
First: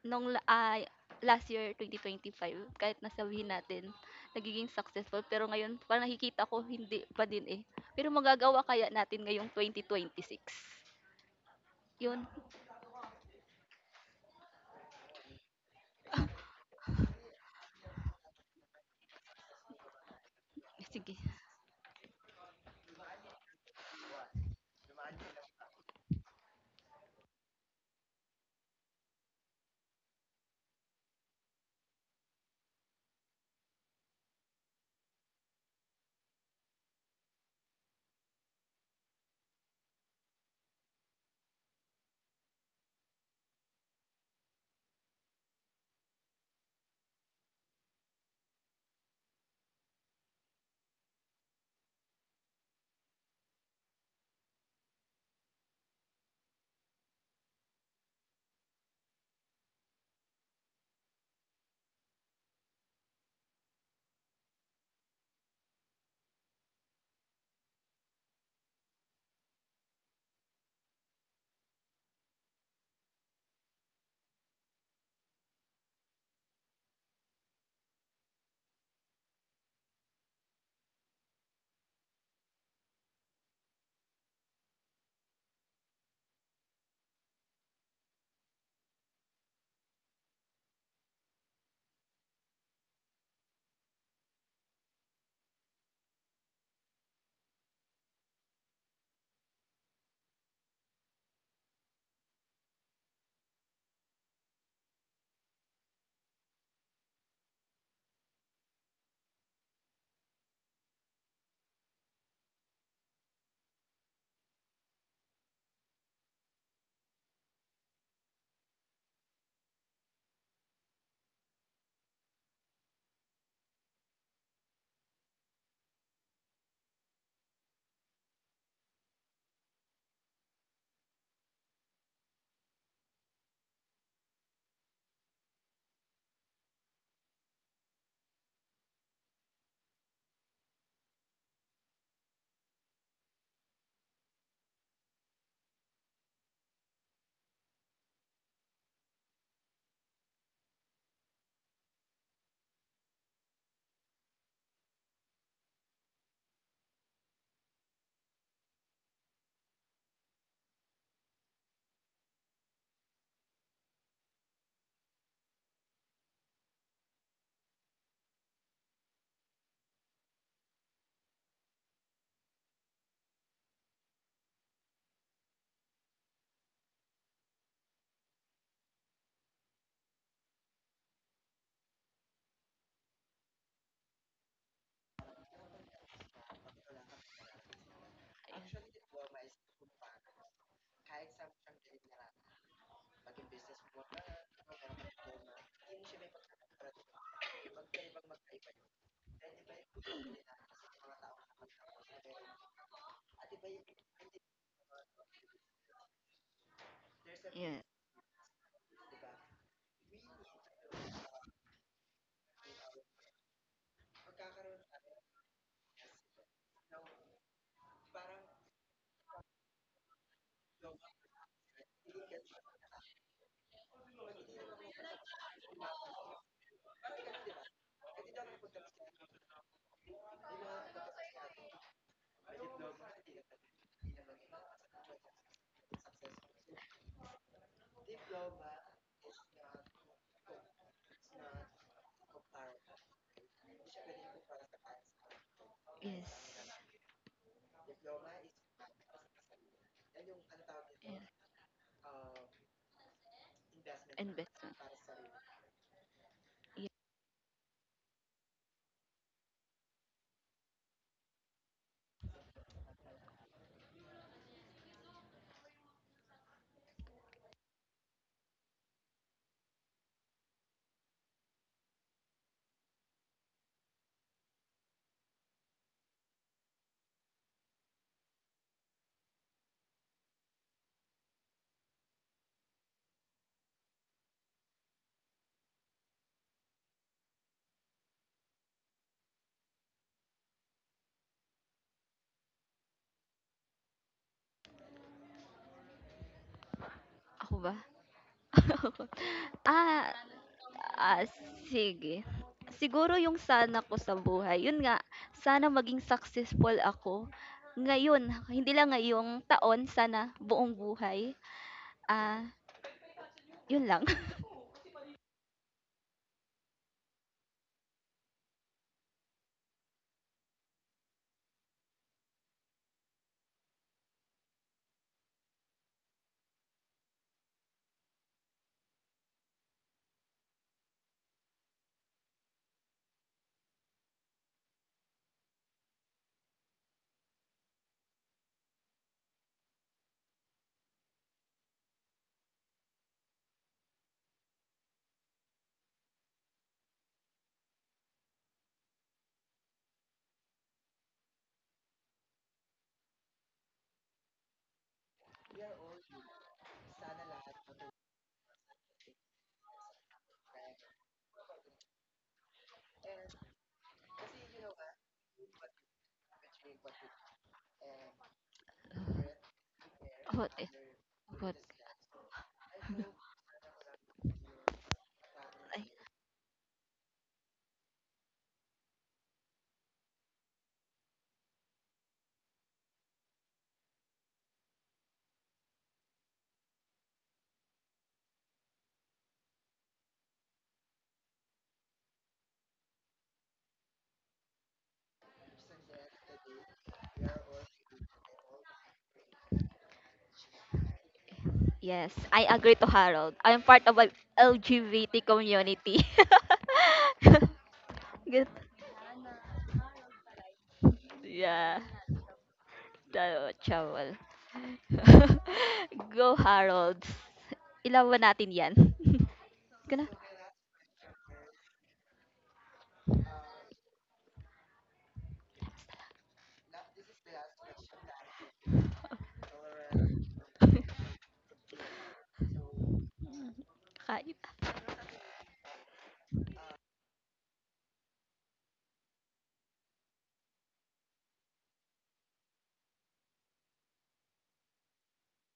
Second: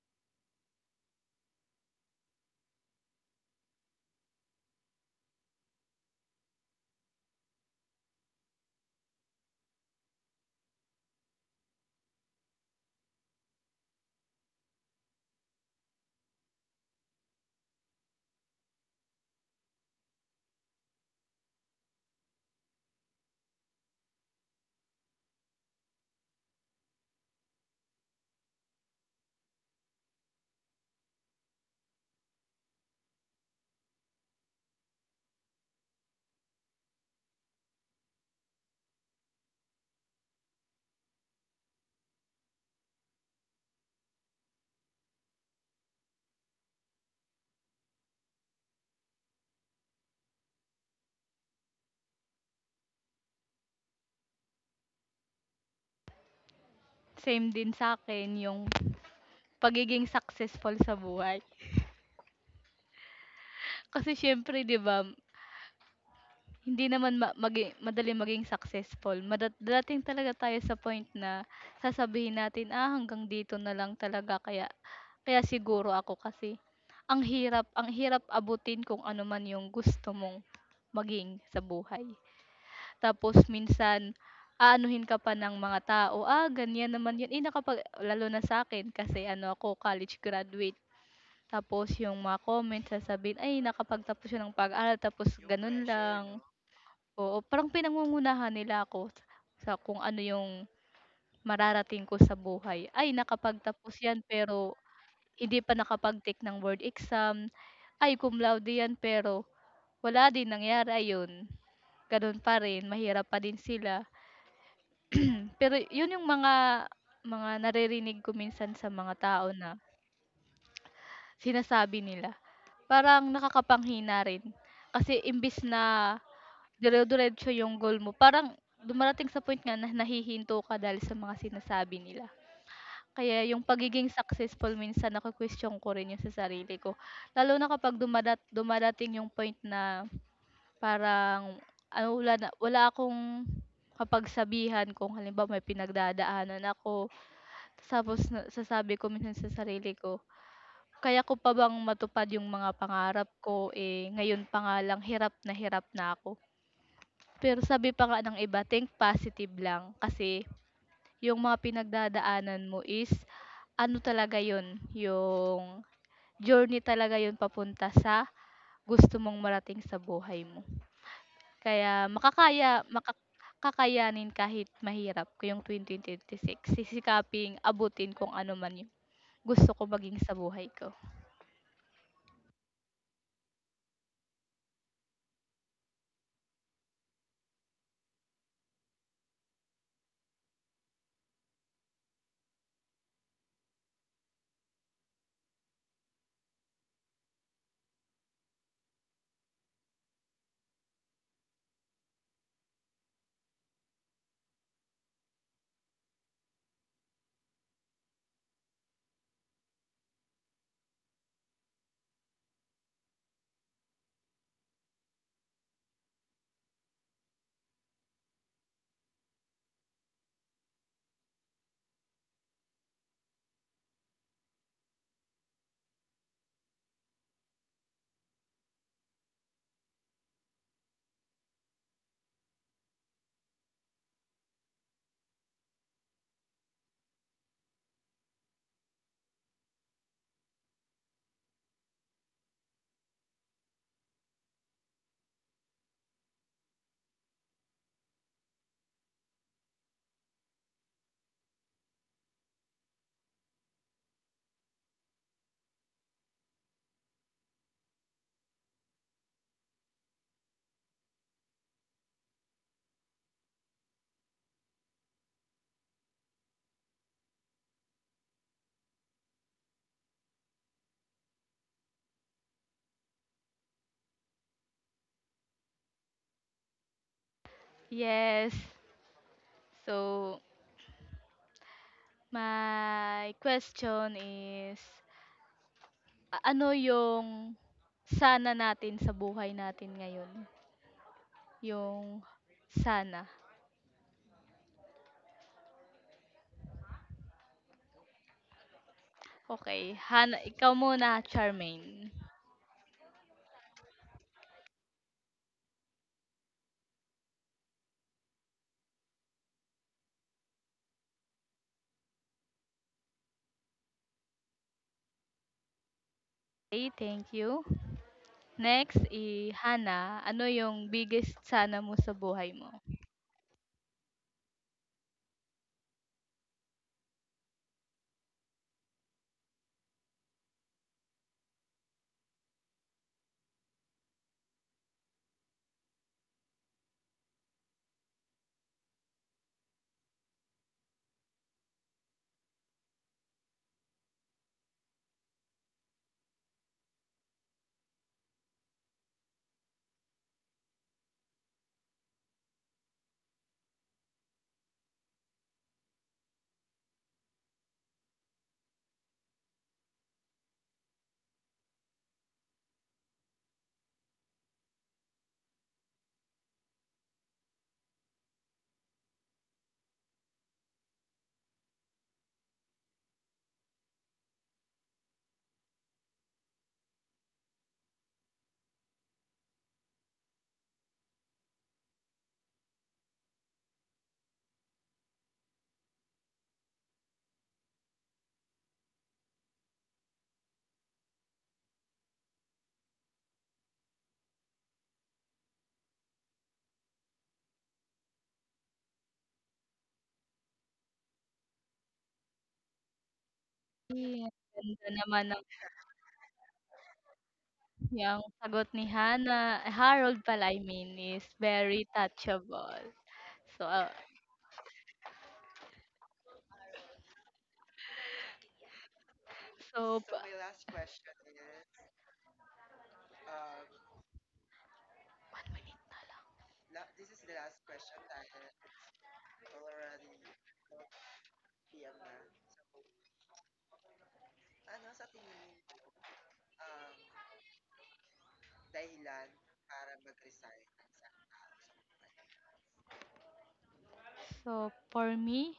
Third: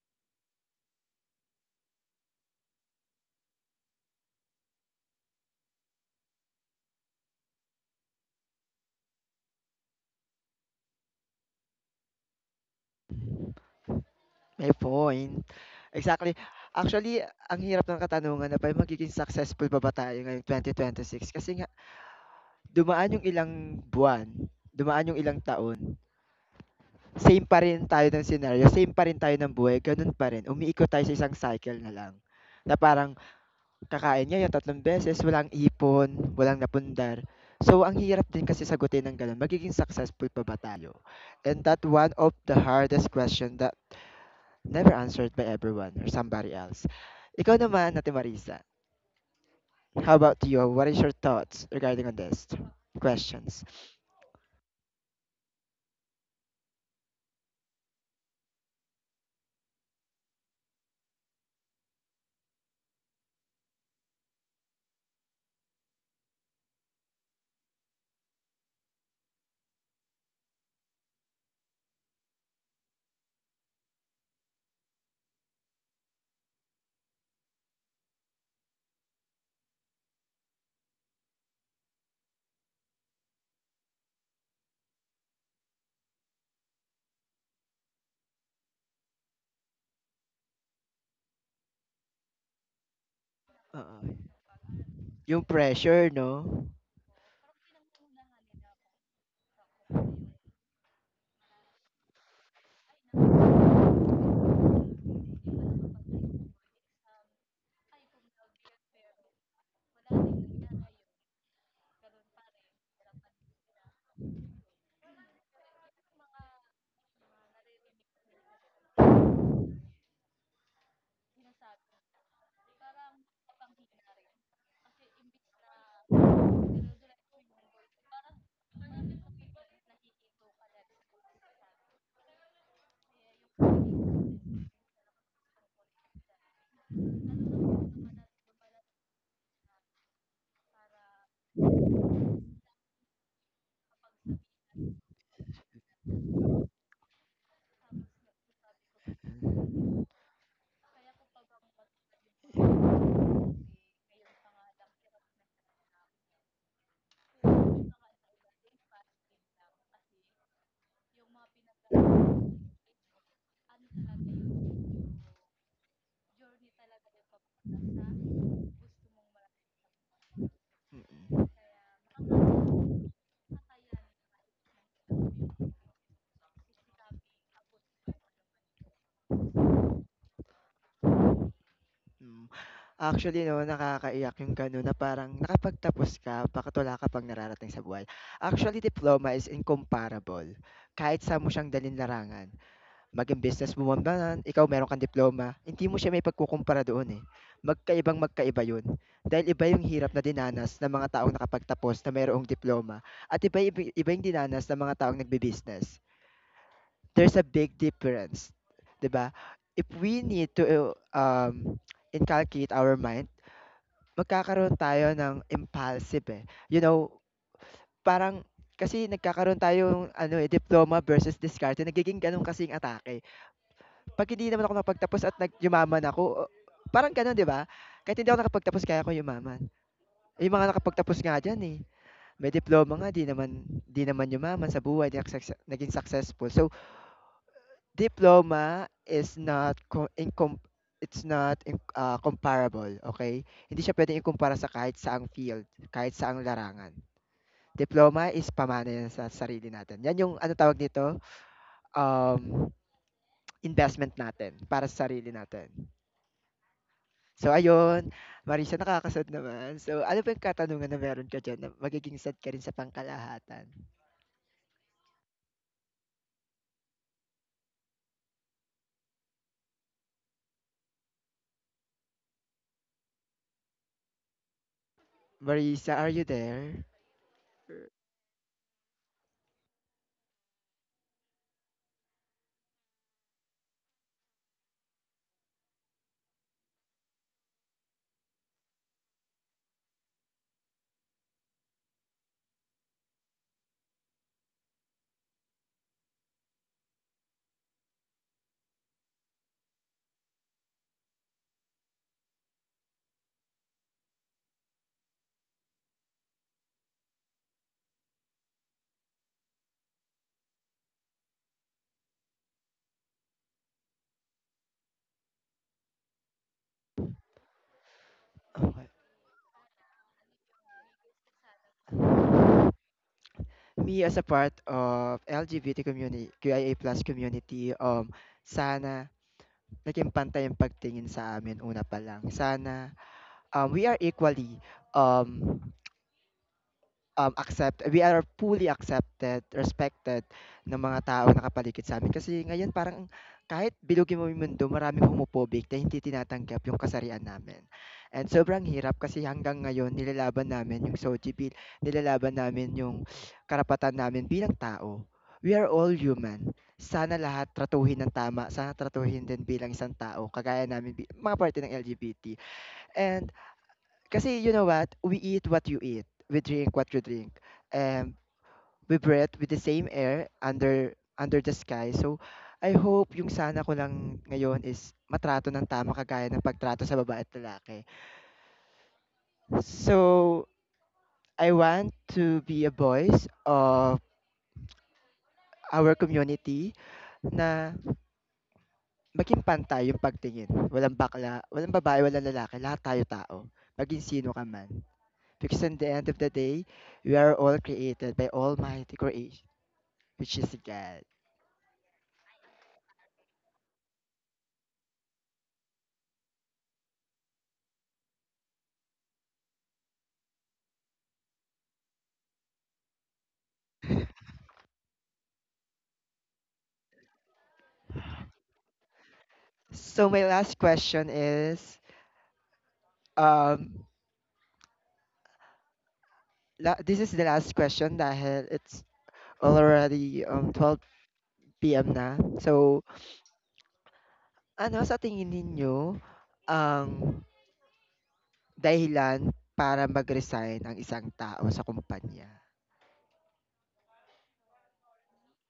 Nung la ah, last year twenty twenty-five kahit na sabihin natin nagiging successful, pero ngayon parang nakikita ko hindi pa din, eh. Pero magagawa kaya natin ngayong twenty twenty-six? 'Yun, May point. Exactly. Actually, ang hirap ng katanungan na ba magiging successful ba ba tayo ngayong sige. twenty twenty-six kasi nga dumaan yung ilang buwan, dumaan yung ilang taon. Same pa rin tayo ng senaryo, same pa rin tayo ng buhay, gano'n pa rin, umiikot tayo sa isang cycle na lang. Na parang kakain niya yung tatlong beses, walang ipon, walang napundar. So, ang hirap din kasi sagutin ng gano'n, magiging successful pa ba tayo? And that one of the hardest question that never answered by everyone or somebody else. Ikaw naman, Ate Marisa, how about you? What is your thoughts regarding on this questions? Same din sa akin yung pagiging successful sa buhay. Kasi siyempre 'di ba, hindi naman ma magi madaling maging successful. Mada darating talaga tayo sa point na sasabihin natin, "Ah, hanggang dito na lang talaga kaya kaya siguro ako kasi ang hirap, ang hirap abutin kung ano man yung gusto mong maging sa buhay." Tapos minsan aanuhin ka pa ng mga tao, "Ah, ganyan naman 'yun." Eh, nakapag lalo na sa akin kasi ano ako, college graduate. Tapos yung mga comments sasabihin, "Ay, nakapagtapos Oo. siya ng pag-aaral tapos Yung ganun pressure, lang." no? Oo, parang pinangungunahan nila ako sa sa kung ano yung mararating ko sa buhay. Ay, nakapagtapos yan pero hindi pa nakapag-take ng board exam. Ay, cum laude yan pero wala din nangyari, ayun. Gano'n pa rin, mahirap pa din sila. Pero yun yung mga mga naririnig ko minsan sa mga tao na sinasabi nila. Parang nakakapanghina rin. Kasi imbis na dire-diretso yung goal mo parang dumarating sa point nga na nahihinto ka dahil sa mga sinasabi nila. Kaya yung pagiging successful minsan nako-question ko rin yung sa sarili ko. Lalo na kapag dumadat dumadating yung point na parang ano, wala na wala akong kapagsabihan kung halimbawa may pinagdadaanan ako, tapos na sasabi ko minsan sa sarili ko, kaya ko pa bang matupad yung mga pangarap ko, eh, ngayon pa nga lang hirap na hirap na ako. Pero sabi pa nga ng iba, think positive lang kasi yung mga pinagdadaanan mo is ano talaga yun, yung journey talaga yun papunta sa gusto mong marating sa buhay mo. Kaya makakaya, makakayanin kahit mahirap ko yung six. Sisikaping abutin kung ano man yung gusto ko maging sa buhay ko. Hmm. Actually 'no, nakakaiyak yung gano'n na parang nakapagtapos ka, bakit ka pang nararating sa buhay. Actually, diploma is incomparable. Kahit saan mo siyang dalhin larangan, maging business ba man, ba, ikaw meron kang diploma, hindi mo siya maipagkukumpara doon, eh. Magkaibang magkaiba 'yun. Dahil iba yung hirap na dinanas ng mga taong nakapagtapos na mayroong diploma at iba ibi iba yung dinanas ng mga taong nagbi-business. There's a big Yeah. difference, 'di ba? If we need to, uh, um, inculcate our mind. Magkakaroon tayo ng impulsive, eh. You know, parang kasi nagkakaroon tayo ng ano, eh, diploma versus diskarte, nagiging gano'n kasi yung atake. 'Pag hindi naman ako nakapagtapos at nag ako, o parang gano'n, 'di ba? Kahit hindi ako nakapagtapos kaya ko yumaman. Eh, yung mga nakapagtapos nga diyan, eh, may diploma nga 'di naman 'di naman yumaman sa buhay, 'di nagsakse naging successful. So, diploma is not co incom it's not in ah, comparable, okay. Hindi siya puwedeng ikumpara sa kahit saang field, kahit Yes. saang larangan. Diploma is pamana 'yan sa sarili natin. 'Yan yung ano tawag Yeah. dito, um, investment natin Investment. para sa sarili natin. Yeah. So ayun, Marissa nakaka naman. So ano ba yung katanungan na meron ka diyan na magiging sad ka rin sa pangkalahatan? Marissa, are you there? Yes. So, my question is, a ano yung sana natin sa buhay natin ngayon? Yung sana. Ako ba? Okay Ah, Hana, ikaw muna, Ah, Charmaine. sige. Siguro yung sana ko sa buhay, yun nga, sana maging successful ako ngayon, hindi lang ngayong taon, sana buong buhay. Ah, yun lang. Okey, thank you. Okay. Next, eh, hana, ano yung biggest sana mo sa buhay mo? Me as a part of L G B T communi Q I A plus community, Q I A plus community, um, sana naging pantay ang pagtingin sa amin una pa lang. Sana, um, we are equally, um Um, accept we are fully accepted, respected ng mga tao na nakapaligid sa'min. Kasi ngayon parang kahit bilugin mo yung mundo maraming homophobic na hindi tinatanggap yung kasarian namin. And sobrang hirap kasi hanggang ngayon nilalaban namin yung SOGI bill, nilalaban namin yung karapatan namin bilang tao. We are all human. Sana lahat tratuhin ng tama, sana tratuhin din bilang isang tao kagaya namin bi mga parte ng L G B T. And kasi you know what? We eat what you eat. We drink what you drink. Um, we breathe with the same air Oh, eh, under under God. the sky. So, I hope yung sana ko lang ngayon is matrato ng Ay, tama kagaya ng pagtrato sa babae at lalaki. So, I want to be a voice of our community na maging pantay yung pagtingin. Walang bakla, walang babae, walang lalaki. Lahat tayo tao. Maging sino ka man. Because in the end of the day, we are all created by Almighty creation which is God. yes, I agree to Harold. I'm part of a Okey, ang ganda L G B T naman ng community. yang Good. sagot ni hana, ay Harold pala, I mean, is very Yeah. touchable. Tayo, So, ah, Chawal. Go, Harold. Ilawan natin yan. so Gana. pa So my last question is, um, la this is the last question dahil it's already um twelve p m na. So, Kakain. ano sa tingin ninyo ang dahilan para mag-resign ang isang tao sa kumpanya? So, for me,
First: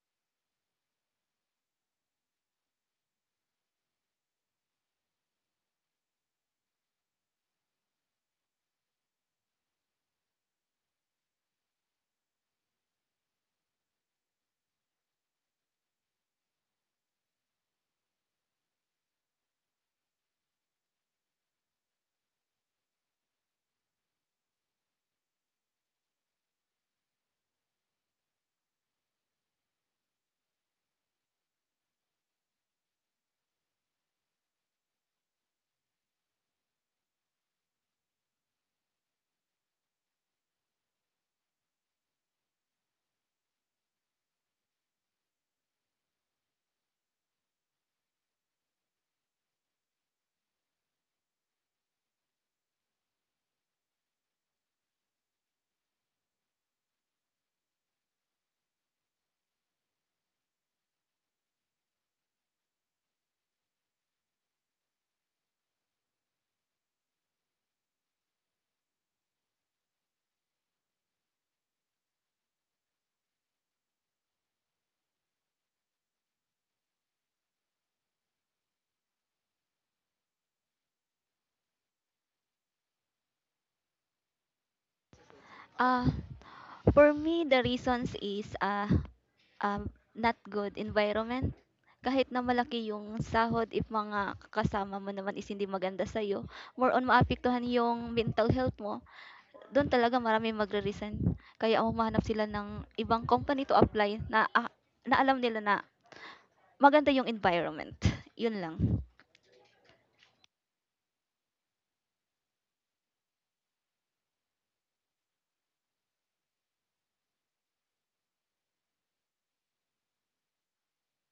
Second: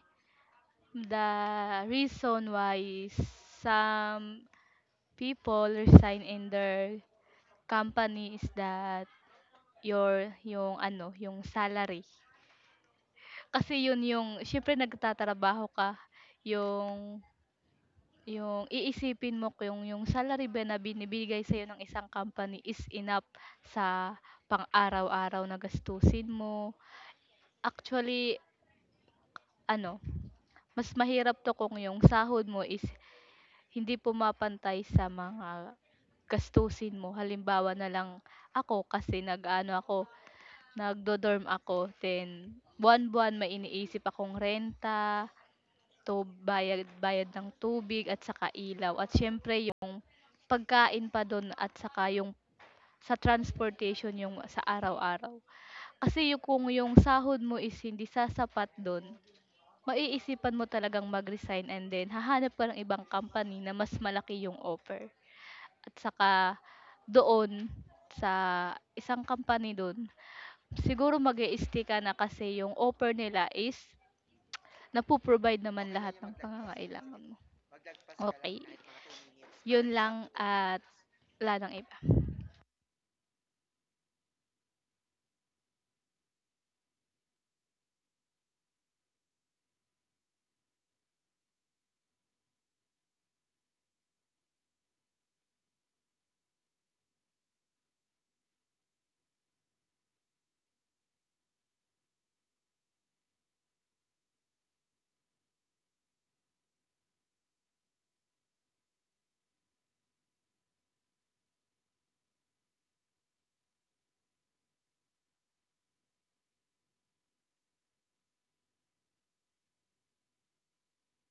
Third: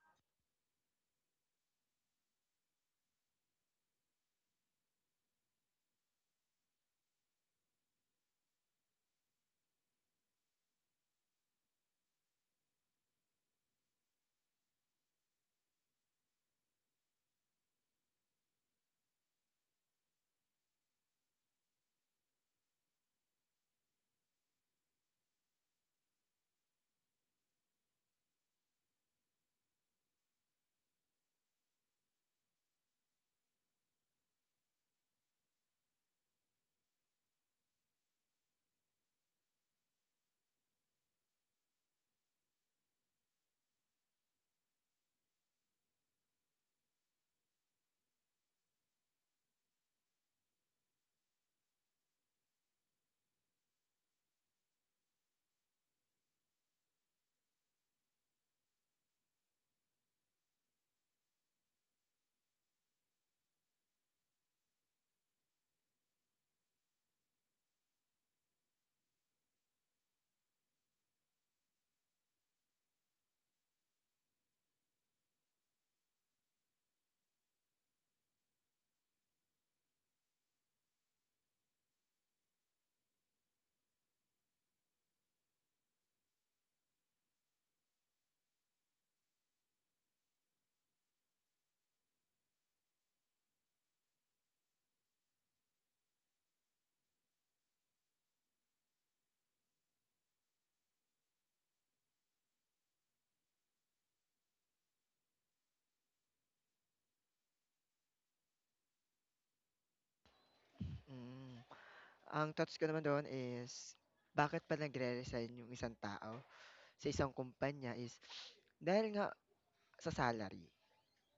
the reason why some people resign in their company is that your yung ano, yung salary. Kasi yun yung syempre nagtatrabaho ka, yung yung iisipin mo ko yung yung salary ba na binibigay sa ng isang company is enough sa pang-araw-araw na gastusin mo. Actually, ano, mas mahirap to kung yung sahod mo is hindi pumapantay sa mga gastusin mo. Halimbawa na lang ako kasi nag-ano ako, nagdo-dorm ako then buwan-buwan may iniisip akong renta, to bayad, bayad ng tubig at saka ilaw, at siyempre yung pagkain pa dun, at saka yung sa transportation yung sa araw-araw. Kasi yung kung yung sahod mo is hindi sasapat dun, maiisipan mo talagang mag-resign and then hahanap ka ng ibang company na mas malaki yung offer. At saka doon sa isang company dun siguro mag stay ka na kasi yung offer nila is nagpo-provide naman lahat ng pangangailangan mo. Okay, yun lang, at wala nang iba. Uh, for me, the reasons is uh, um, not good environment. Kahit na malaki yung sahod, if mga kasama mo naman is hindi maganda sa'yo, more on maapektuhan yung mental health mo, doon talaga marami magre-resign. Kaya humahanap sila ng ibang company to apply na, ah, na alam nila na maganda yung environment. Yun lang. Mm, ang thoughts ko naman doon is, bakit pa nagre-resign yung isang tao sa isang kumpanya is dahil nga sa salary.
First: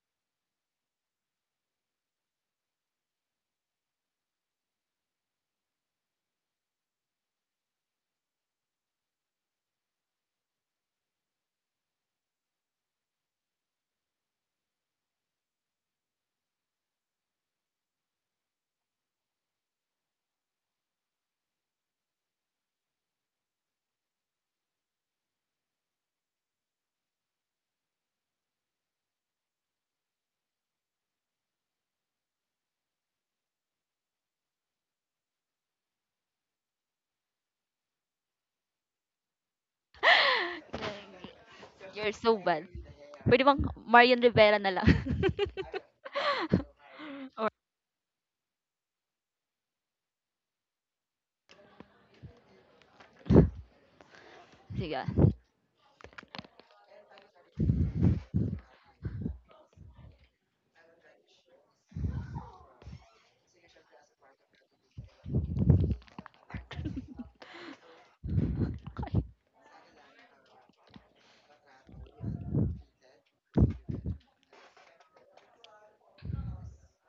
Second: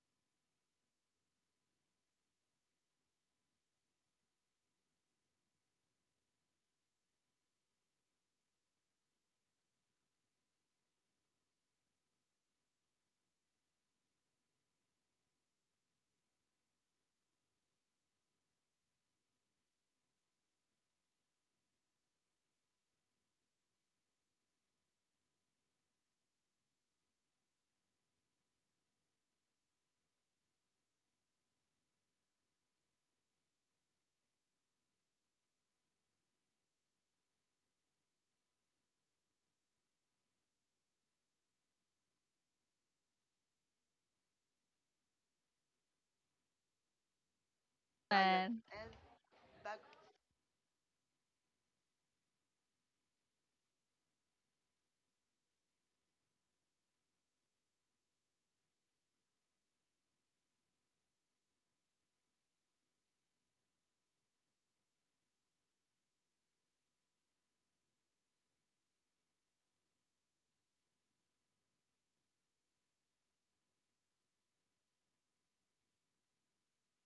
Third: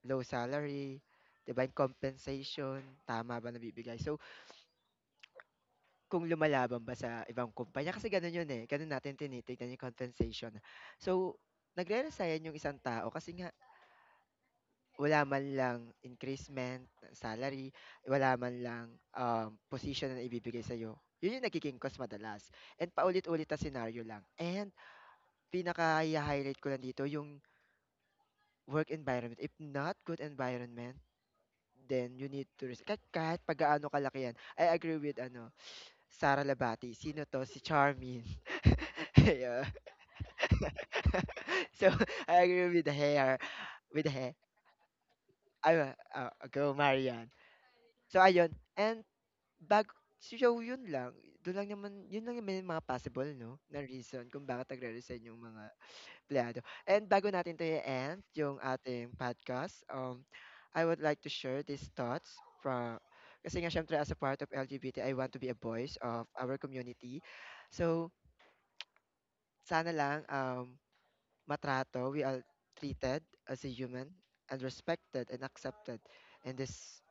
Low salary, 'di ba, yung compensation, tama ba nabibigay. So, kung lumalaban ba sa ibang kumpanya kasi gano'n 'yun, eh, gano'n natin tinitignan yung compensation. So, nagre-resign yung isang tao kasi nga wala man lang increasement ng salary, wala man lang, um, posisyon na ibibigay sa'yo. 'Yun yung nagiging cause madalas and paulit-ulit na scenario lang and pinaka highlight ko lang dito yung work environment, if not good environment. Then you need to res kahit kahit pa kalaki yan. I agree with ano, Sara Labati. Sino 'to? Si Charmin. Yeah. So, You're so I bad. agree with the hair, Pwede bang with the Marian hair. Rivera na lang? Ay, ah, go Marian. So, ayun. Yan. And bago so yun lang. Do'n lang naman yun lang naman yung mga possible 'no, na reason kung bakit nagre-resign Sige. yung mga empleyado. And bago natin to i-end yung ating podcast, um, I would like to share these thoughts from kasi nga syempre as a part of L G B T, I want to be a voice of our community. So, Okay. sana lang um, matrato, we are treated as a human and respected and accepted in this,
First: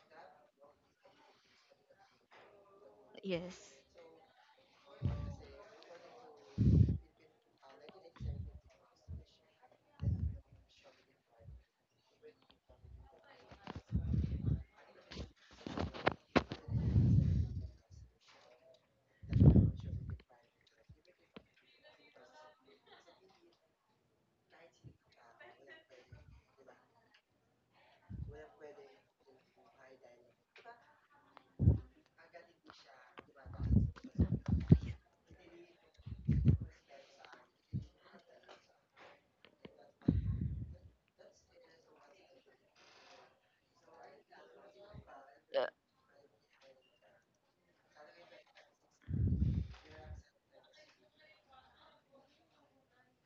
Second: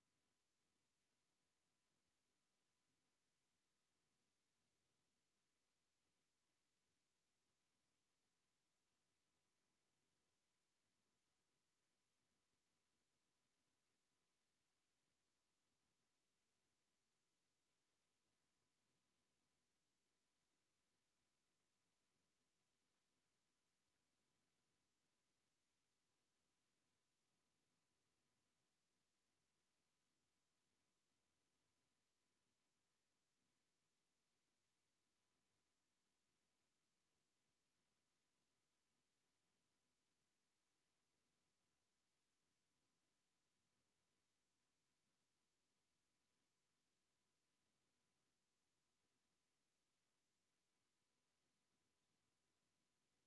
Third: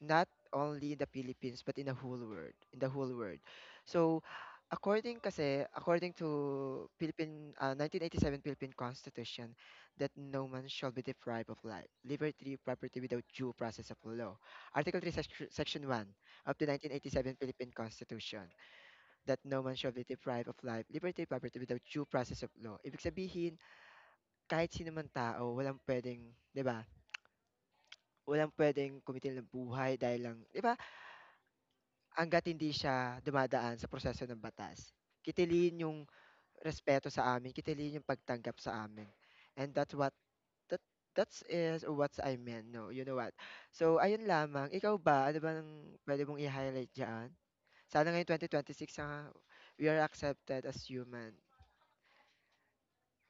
not only in the Philippines but in the whole world, in the whole world. Yes. So according kasi according to Philippine uh, nineteen eighty-seven Philippine Constitution that no man shall be deprived of life liberty property without due process of law, article three sec- section one of the nineteen eighty-seven Philippine Constitution that no man shall be deprived of life liberty property without due process of law. Ibig sabihin, kahit sino man tao walang pwedeng, 'di ba, walang pwedeng kumitil ng buhay dahil lang, 'di ba. Hangga't hindi siya dumadaan sa proseso ng batas, kitiliin yung respeto sa amin, kitiliin yung pagtanggap sa amin. And that's what that that's is what I meant, no? You know what? So, ayun lamang. Ikaw ba? Ano Uh, bang pwede mong i-highlight diyan? Sana ngayong twenty twenty-six, ah, we are accepted as human.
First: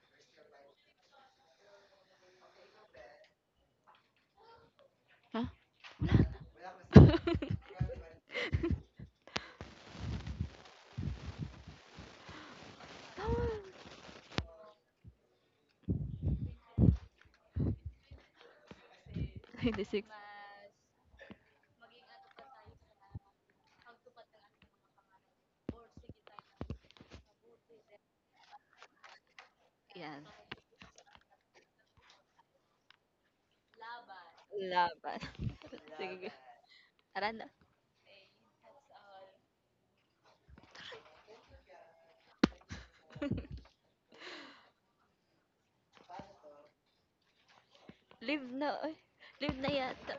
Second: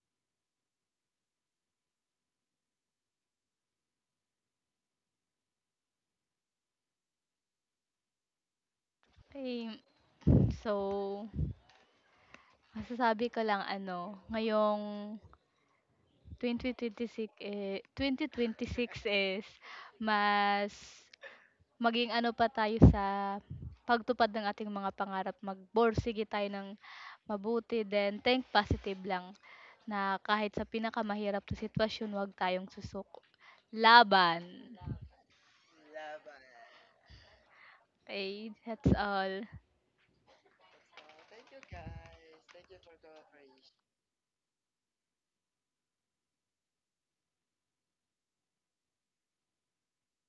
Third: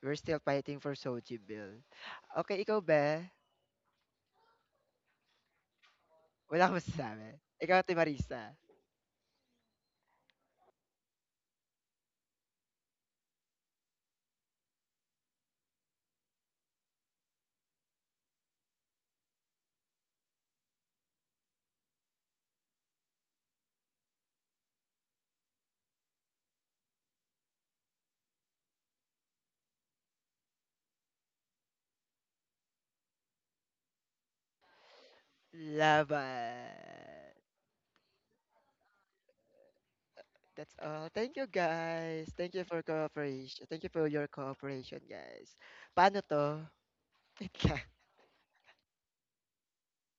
We're still fighting for Soji Bill. Okay, ikaw ba? huh? Wala akong masasabi. Ikaw, Ate Marisa. Okey. So, masasabi ko lang ano, ngayong twenty twenty-six, eh, twenty twenty-six is six. mas maging ano pa tayo sa pagtupad ng ating mga pangarap, magborsige tayo ng mabuti, then think positive lang na Yan. kahit sa pinakamahirap na sitwasyon, 'wag tayong susuko. Laban. Laban, sige. Laban. Tara Laban. na. Okay, that's all. That's all. Thank you guys. Thank you for cooperation. Thank you for your cooperation, guys. Paano to? Wait lang. Live na, oy, live na yata.